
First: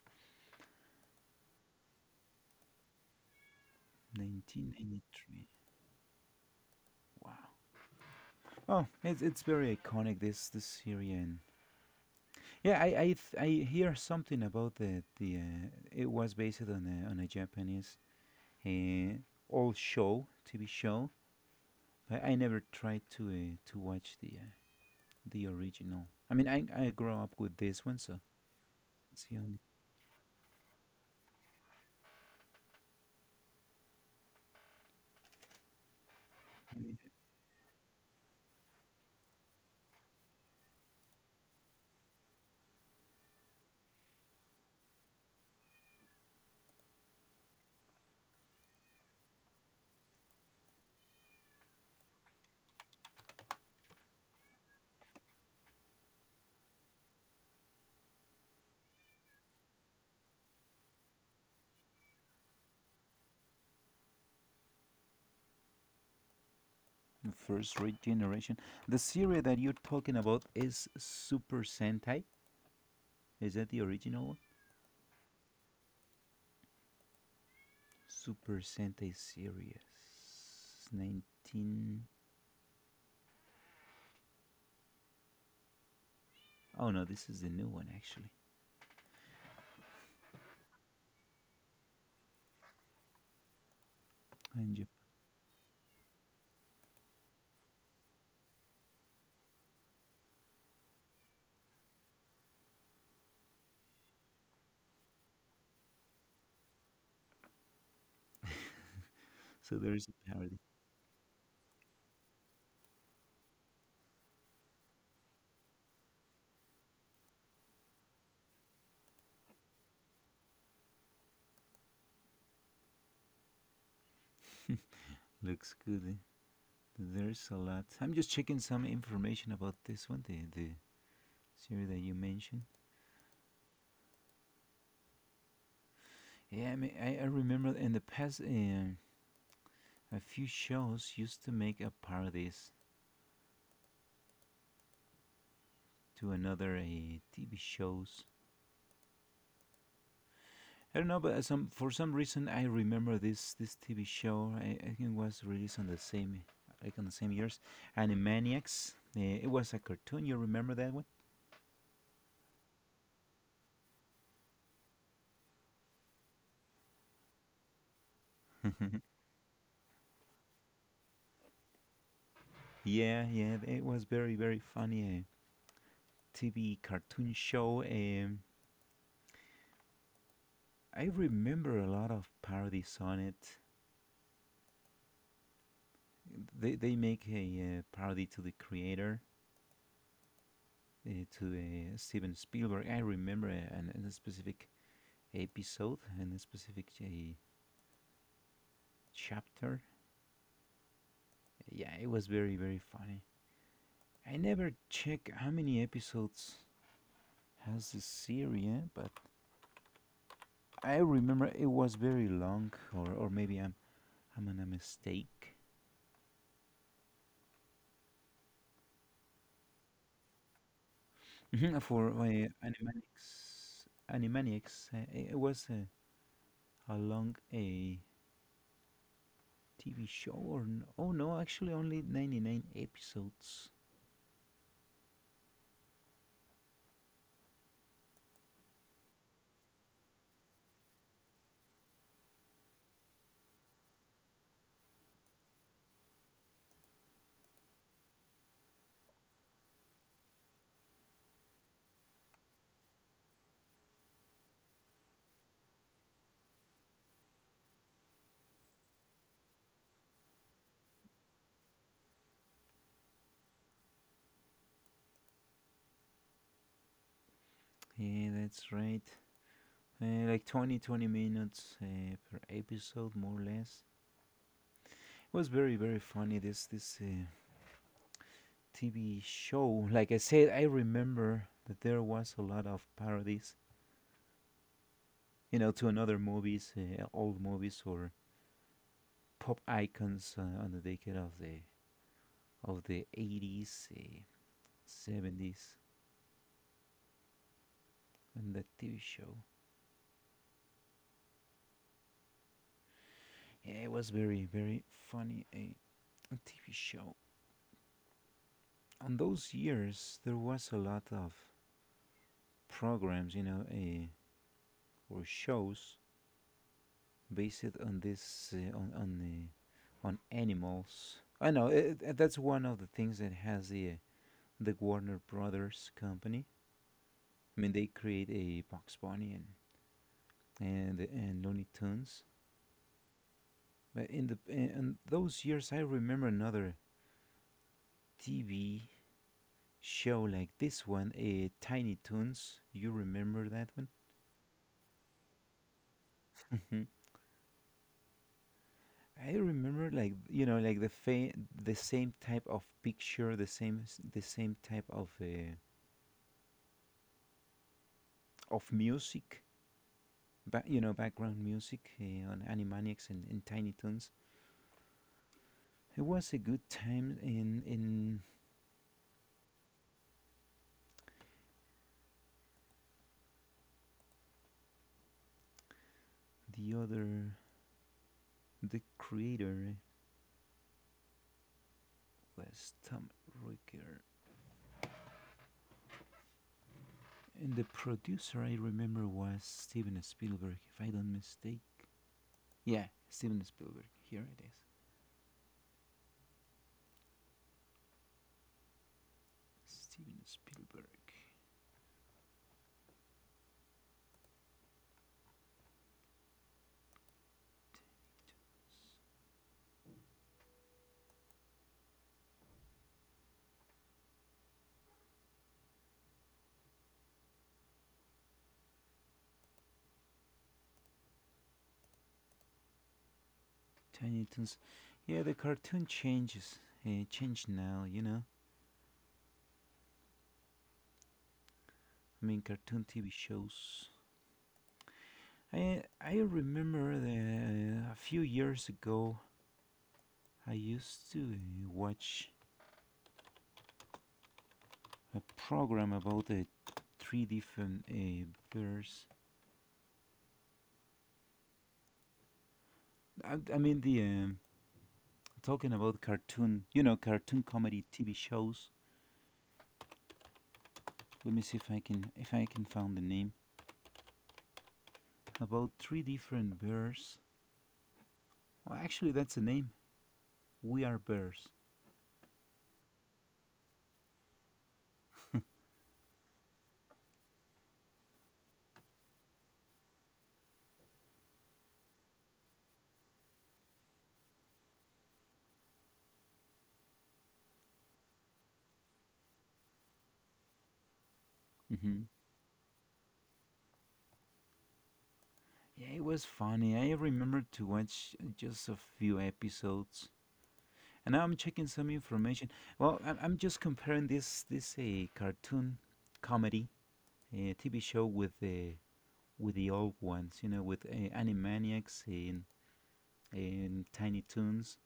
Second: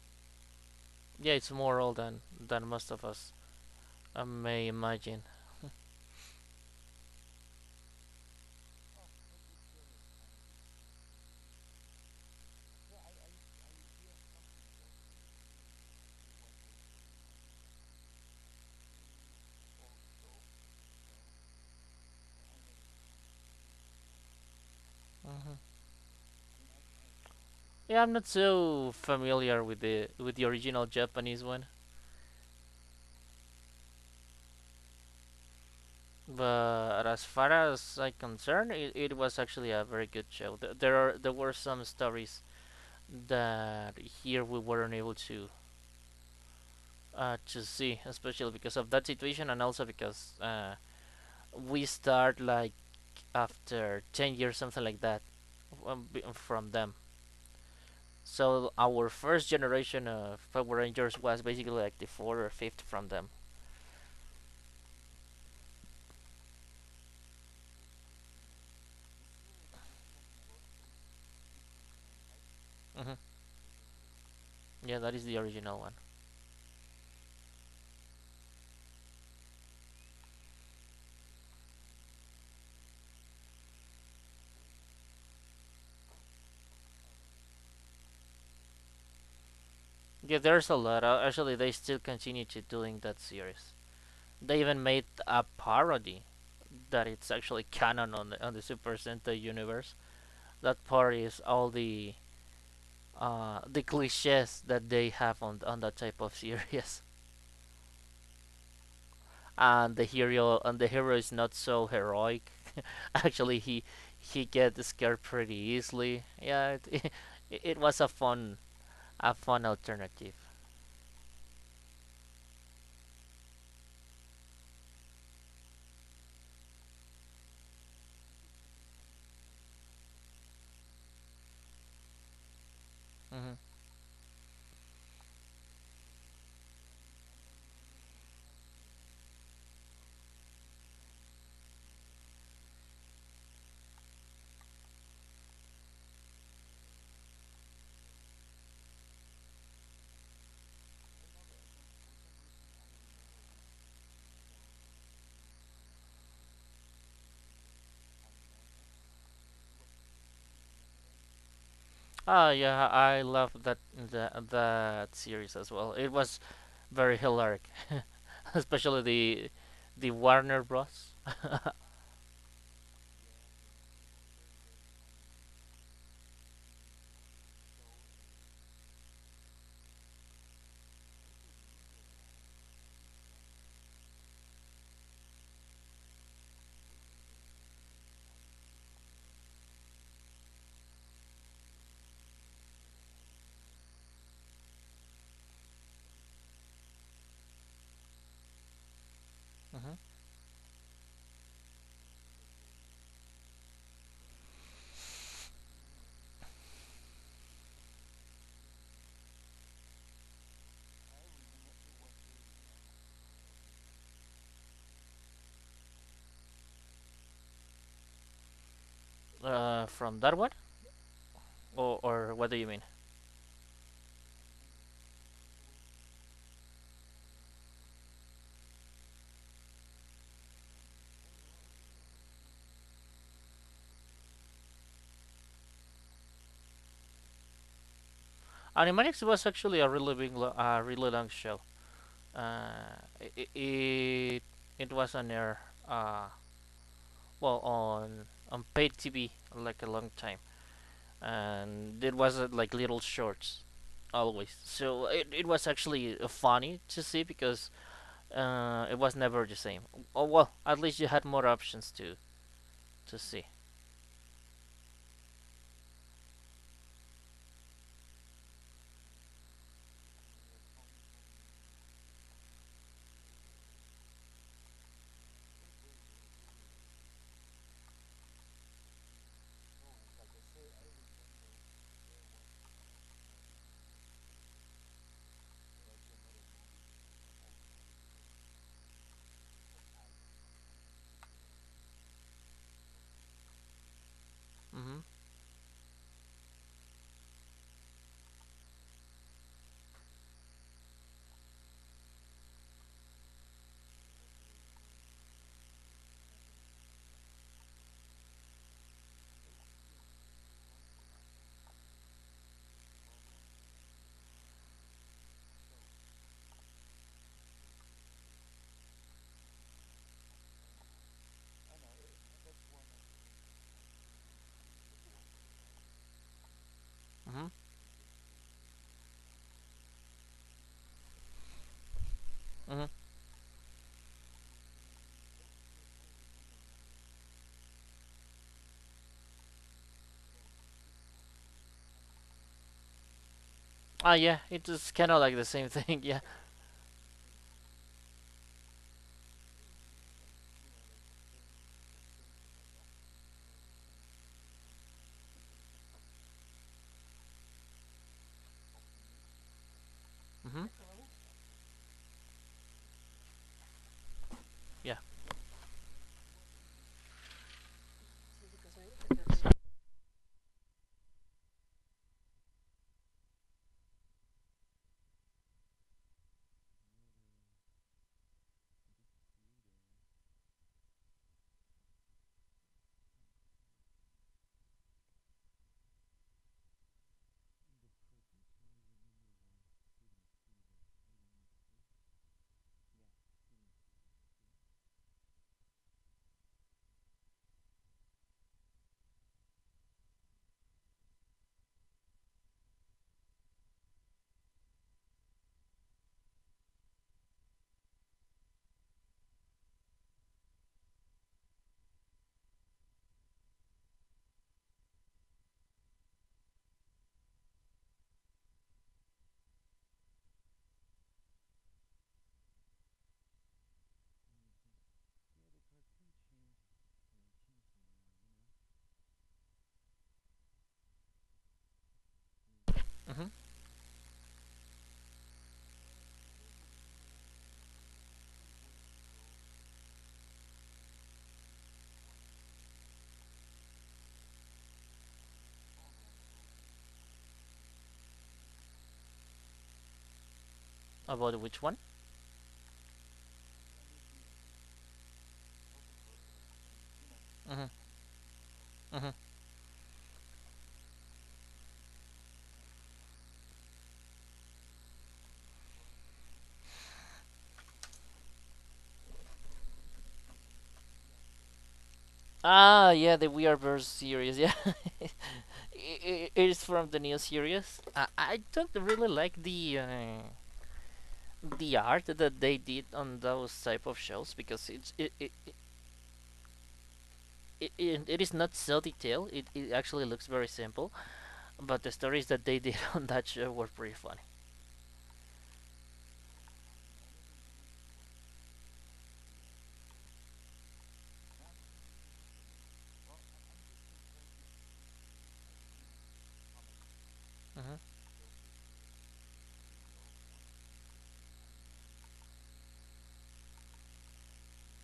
Speaker 1: Yeah, it's more old than most of us may imagine.
Speaker 2: 1993. Wow. Oh, it's very iconic this series. In. Yeah, I hear something about the it was based on on a Japanese uh, old show TV show, but I never tried to watch the
Speaker 1: Mm-hmm.
Speaker 2: original. I mean, I grew up with this one,
Speaker 1: Yeah, I'm
Speaker 2: so
Speaker 1: not so
Speaker 2: it's the
Speaker 1: familiar with the original Japanese one,
Speaker 2: only
Speaker 1: but as far as I'm concerned, it was actually a very good show. There were some stories that here we weren't able to see, especially because of that situation, and also because we start like after 10 years, something like that, from them. So our first generation of Power Rangers was basically like the fourth or fifth from them.
Speaker 2: the first generation. The series that you're talking about is Super Sentai.
Speaker 1: Hmm.
Speaker 2: Is that the original one?
Speaker 1: Yeah, that is the original one.
Speaker 2: Super Sentai series, 19. Oh no, this is the new one actually.
Speaker 1: Yeah, there's a lot. Actually, they still continue to doing that series. They
Speaker 2: And
Speaker 1: even
Speaker 2: you-.
Speaker 1: made a parody that it's actually canon on the Super Sentai universe. That parody is all the cliches that they have on that type of series.
Speaker 2: So there is a parody.
Speaker 1: And the hero is not so heroic. Actually, he gets scared pretty easily. Yeah, it it was a fun alternative.
Speaker 2: Looks good. There's a lot. I'm just checking some information about this one, the series that you mentioned.
Speaker 1: Hmm.
Speaker 2: Yeah, I mean, I remember in the past, a few shows used to make a parodies to another TV shows. I don't know, but some for some reason I remember this TV show. I think it was released on the same, like on the same years. Animaniacs. It was a cartoon. You remember that one?
Speaker 1: Oh yeah, I love that that series as well. It was very hilarious, especially the Warner Bros.
Speaker 2: Yeah, yeah. It was very very funny. TV cartoon show. I remember a lot of parodies on it. They make parody to the creator, to Steven Spielberg. I remember a specific episode and a specific chapter.
Speaker 1: Mhm.
Speaker 2: Yeah, it was very, very funny. I never check how many episodes has the series, but I remember it was very long, or, maybe I'm on a mistake.
Speaker 1: From that one,
Speaker 2: Mhm. For
Speaker 1: or what do you mean?
Speaker 2: Animaniacs, Animaniacs, it was. Along a TV show or oh no, actually only 99 episodes.
Speaker 1: Animaniacs was actually a really big, really long show. Uh, it it was on air, uh, well on paid TV like a long time, and it was like little shorts, always. So it was actually funny to see because it was never the same. Oh well, at least you had more options to see.
Speaker 2: Yeah, that's right. Like 20 20 minutes per episode more or less. It was very very funny this TV show. Like I said, I remember that there was a lot of parodies, to another movies, old movies or pop icons on the decade of the 80s,
Speaker 1: Mhm.
Speaker 2: 70s and that TV show. Yeah, it was very, very funny. A, TV show. On those years, there was a lot of programs, or shows based on this, on on animals. I know that's one of the things that has the Warner Brothers company.
Speaker 1: Mhm.
Speaker 2: I mean, they create a Box Bunny and Looney Tunes.
Speaker 1: Mhm.
Speaker 2: But in those years, I remember another TV show like this one, Tiny Toons. You remember that one?
Speaker 1: Ah yeah, it is kind of like the same thing. Yeah.
Speaker 2: I remember like like the same type of picture, the same type of music,
Speaker 1: Mhm.
Speaker 2: background music on Animaniacs and Tiny Toons.
Speaker 1: Yeah.
Speaker 2: It was a good time in the other. The creator was Tom Ricker and the producer I remember was Steven Spielberg if I don't mistake. Yeah, Steven Spielberg. Here it is. Steven Spielberg. Tiny Toons. Yeah, the cartoon changes. It changed now. I mean, cartoon TV
Speaker 1: Mhm.
Speaker 2: shows. I remember that a few years ago I used to watch a program about the three different birds.
Speaker 1: About which one?
Speaker 2: I mean the talking about cartoon, cartoon
Speaker 1: Mhm.
Speaker 2: comedy TV shows.
Speaker 1: Mhm.
Speaker 2: Let me see if I can find the name. About three different bears. Well, actually, that's the name. We are bears.
Speaker 1: Ah yeah, the We Are Birds series. Yeah. It is from the new series. I don't really like the art that they did on those type of shows because it is not so detailed. It actually looks very simple. But the
Speaker 2: Hmm,
Speaker 1: stories that they did on that show were pretty funny.
Speaker 2: yeah, it was funny. I remember to watch just a few episodes, and now I'm checking some information. Well, I'm just comparing this cartoon comedy TV
Speaker 1: Mm-hmm.
Speaker 2: show with the old ones, you know, with Animaniacs and Tiny Toons.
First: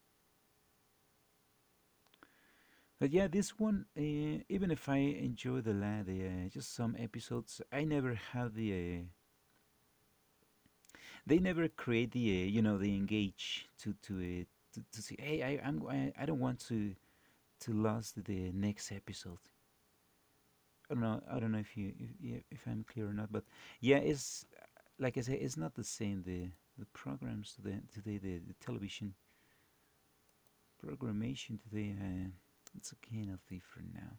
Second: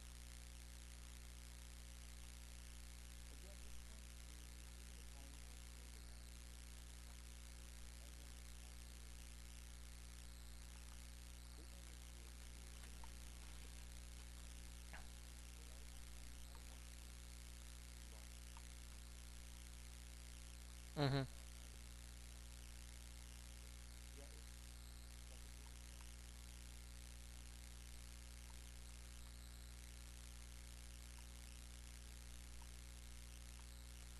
Speaker 2: But yeah, this one, even if I enjoy the la the just some episodes, I never had they never create the you know, they engage to say hey I don't want to lose the next episode.
Speaker 1: Mm-hmm.
Speaker 2: I don't know if you if, yeah, if I'm clear or not, but yeah, it's like I say, it's not the same. The programs today the television programmation today it's kind of different now.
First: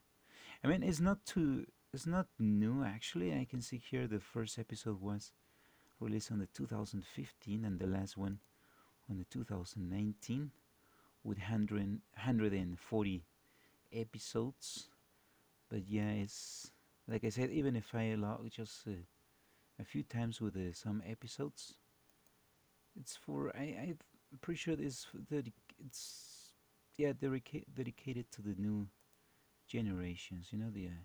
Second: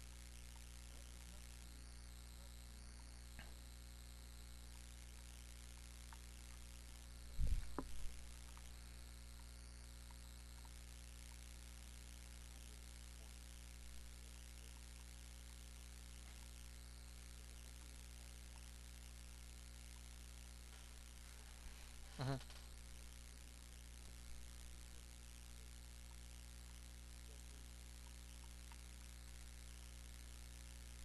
Speaker 2: I mean, it's not too it's not new actually. I can see here the first episode was released on the 2015 and the last one on the 2019, with 100, 140 episodes. But yeah, it's like I said, even if I log just a few times with some episodes,
Speaker 1: Mm-hmm.
Speaker 2: it's for I'm pretty sure it's the it's yeah dedicated to the new generations. You know, the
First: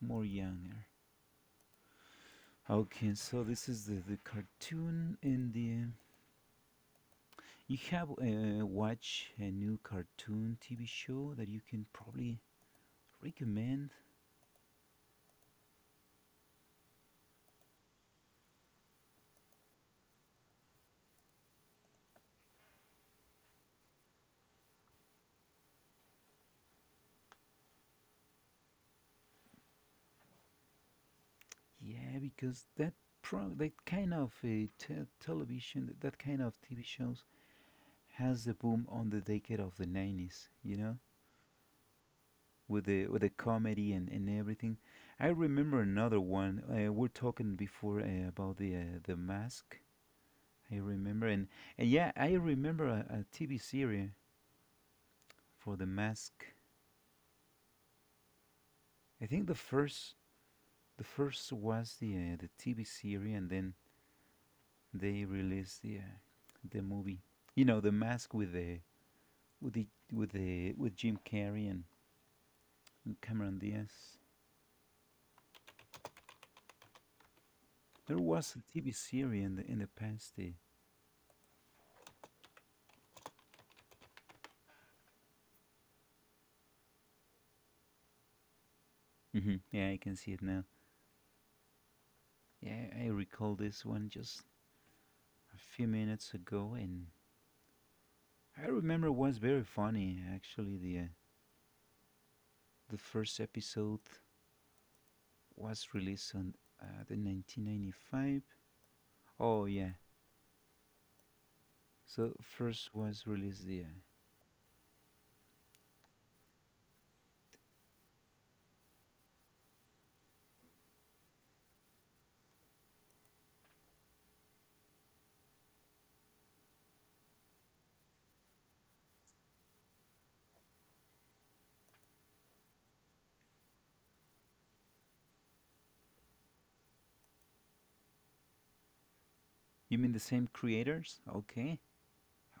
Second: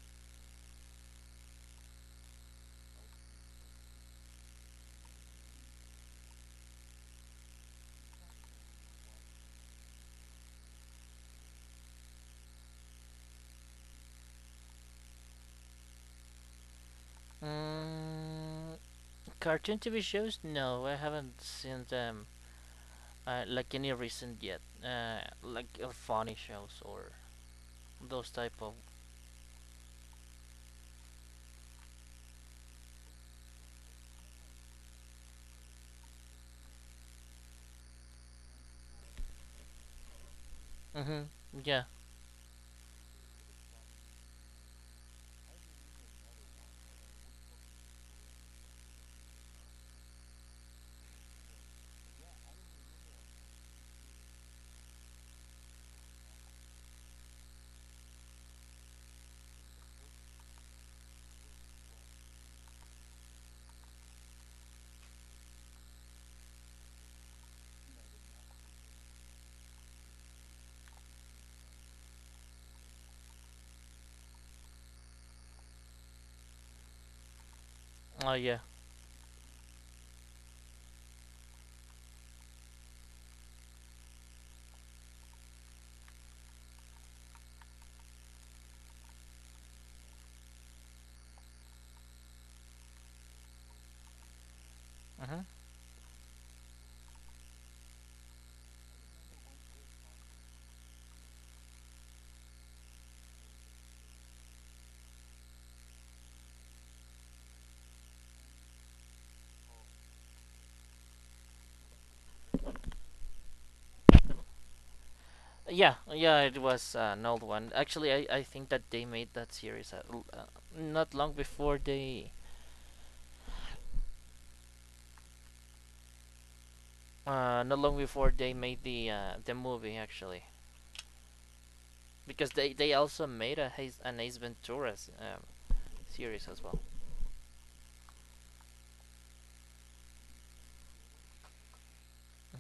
Speaker 2: more younger. Okay, so this is the cartoon, and the you have watch a new cartoon TV show that you can probably recommend?
Speaker 1: Mm, cartoon TV shows? No, I haven't seen them like any recent yet. Like funny shows or those type of.
Speaker 2: Yeah, because that kind of television, that kind of TV shows has a boom on the decade of the 90s, you know,
Speaker 1: Mm-hmm. Yeah.
Speaker 2: with the comedy and everything. I remember another one. We're talking before about the mask. I remember and, and yeah, I remember a TV series for the mask. I think the first was the TV series, and then they released the movie. You know, the mask with the with Jim Carrey and Cameron Diaz. There
Speaker 1: Oh
Speaker 2: was
Speaker 1: yeah.
Speaker 2: a TV series in the past. Hmm, yeah, I can see it now. Yeah, I recall this one just
Speaker 1: Mm-hmm.
Speaker 2: a few minutes ago, and I remember it was very funny. Actually, the first episode was released on the 1995. Oh yeah, so first was released the.
Speaker 1: Yeah, yeah, it was an old one. Actually, I think that they made that series uh, not long before they not long before they made the the movie actually, because they also made a Haze, an Ace Ventura um, series as well.
Speaker 2: You mean the same creators? Okay.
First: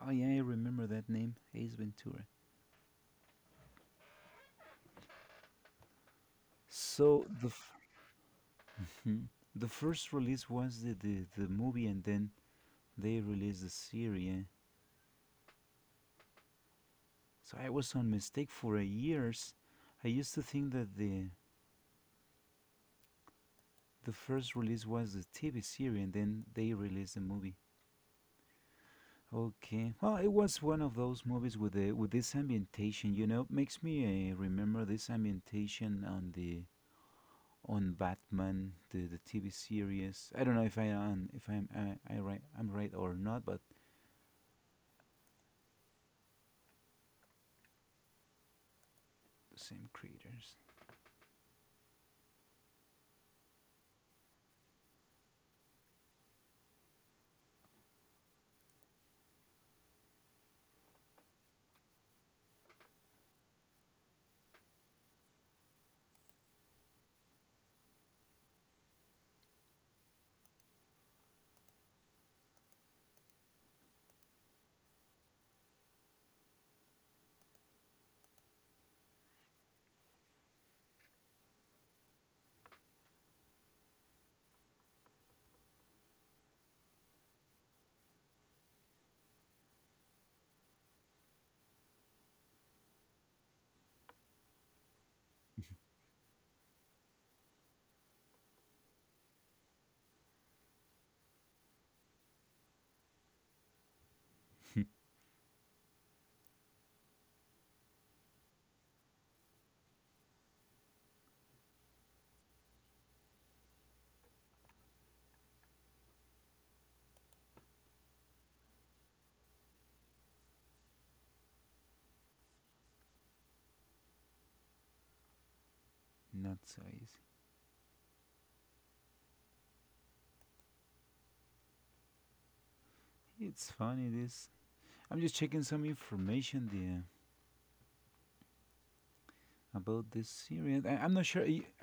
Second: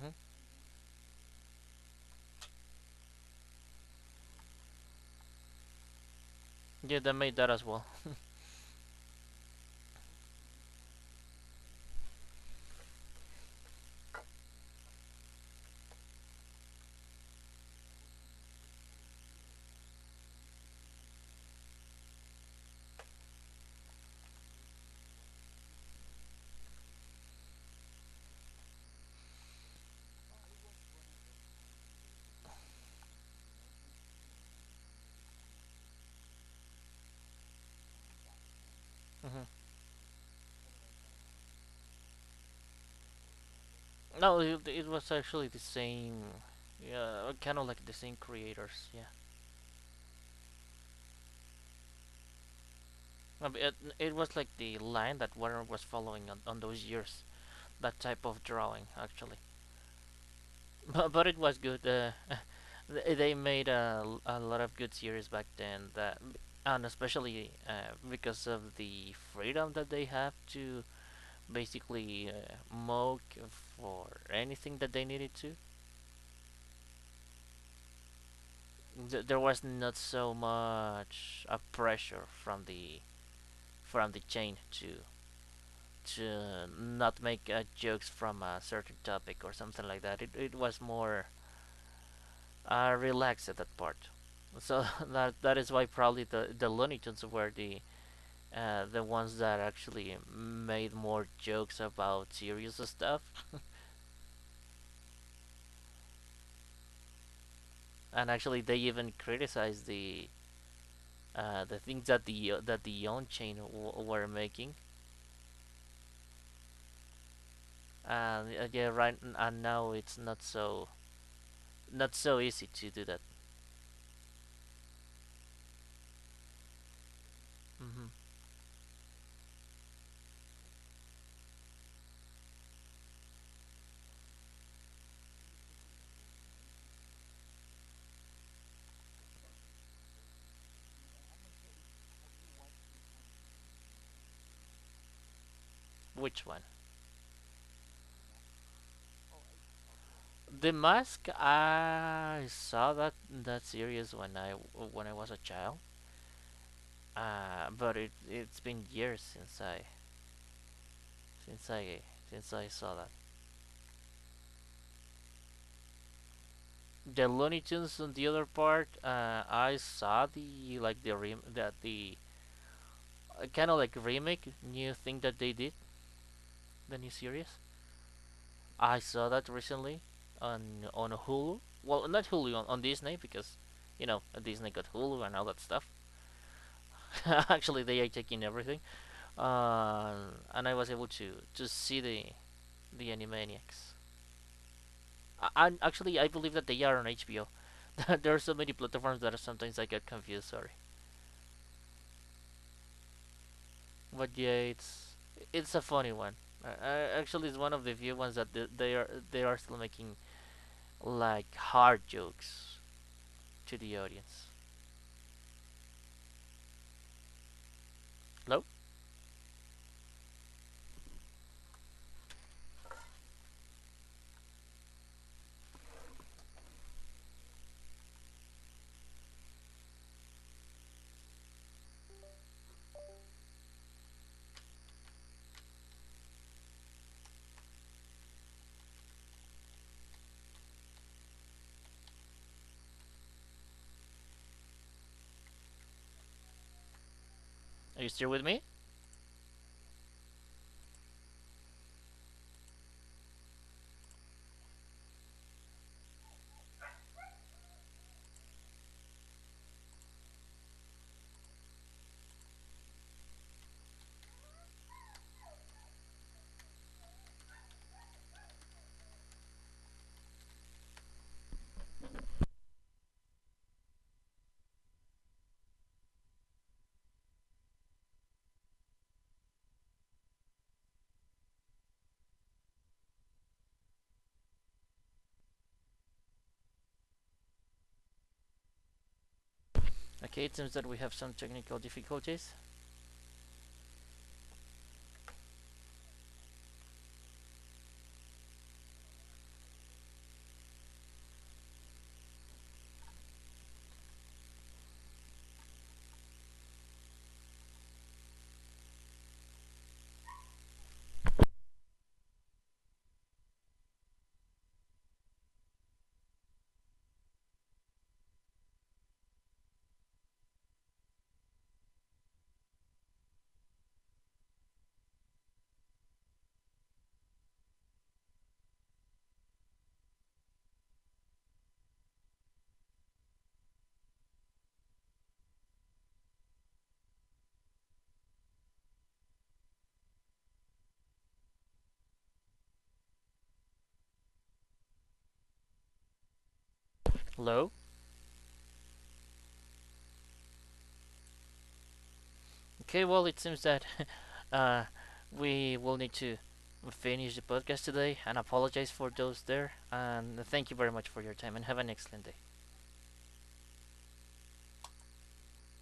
Speaker 2: Oh yeah, I remember that name, Ace Ventura.
Speaker 1: Yeah, they
Speaker 2: So
Speaker 1: made that
Speaker 2: the
Speaker 1: as well.
Speaker 2: hmm. The first release was the movie, and then they released the series, yeah. So I was on mistake for years. I used to think that the first release was the TV series, and then they released the movie. Okay. Well, it was one of those movies with the with this ambientation. You know, makes me remember this ambientation on the on Batman, the
Speaker 1: Mm-hmm.
Speaker 2: TV series. I don't know if I am if I'm I right I'm right or not, but
Speaker 1: No, it was actually the same. Yeah, kind of like the same creators. Yeah,
Speaker 2: same creators,
Speaker 1: it was like the line that Warner was following on those years. That type of drawing, actually. But it was good. They made a lot of good series back then. That and especially because of the freedom that they have to basically mock for anything that they needed to. There was not so much a pressure from the chain to not make jokes from a certain topic or something like that. It was more relaxed at that part. So that is why probably the Looney Tunes were the ones that actually made more jokes about serious stuff. And actually they even criticized the things that the on chain were making, and yeah, right, and now it's not so not so easy to do that.
Speaker 2: not so easy.
Speaker 1: Hmm.
Speaker 2: It's funny this. I'm just checking some information there about this series. I'm not sure.
Speaker 1: Which one? The Mask. I saw that that series when I was a child, but it it's been years since I since I since I saw that. The Looney Tunes on the other part, I saw the like the rem that the kind of like remake new thing that they did, the new series. I saw that recently on Hulu. Well, not Hulu, on Disney, because you know, Disney got Hulu and all that stuff. Actually, they are taking everything, uh, and I was able to see the Animaniacs. I, and actually, I believe that they are on HBO. There are so many platforms that sometimes I get confused. Sorry, but yeah, it's a funny one. Actually, it's one of the few ones that they are still making like hard jokes to the audience. Hello. Are you still with me? Okay, it seems that we have some technical difficulties. Hello? Okay, well, it seems that uh, we will need to finish the podcast today, and apologize for those there. And thank you very much for your time, and have an excellent day.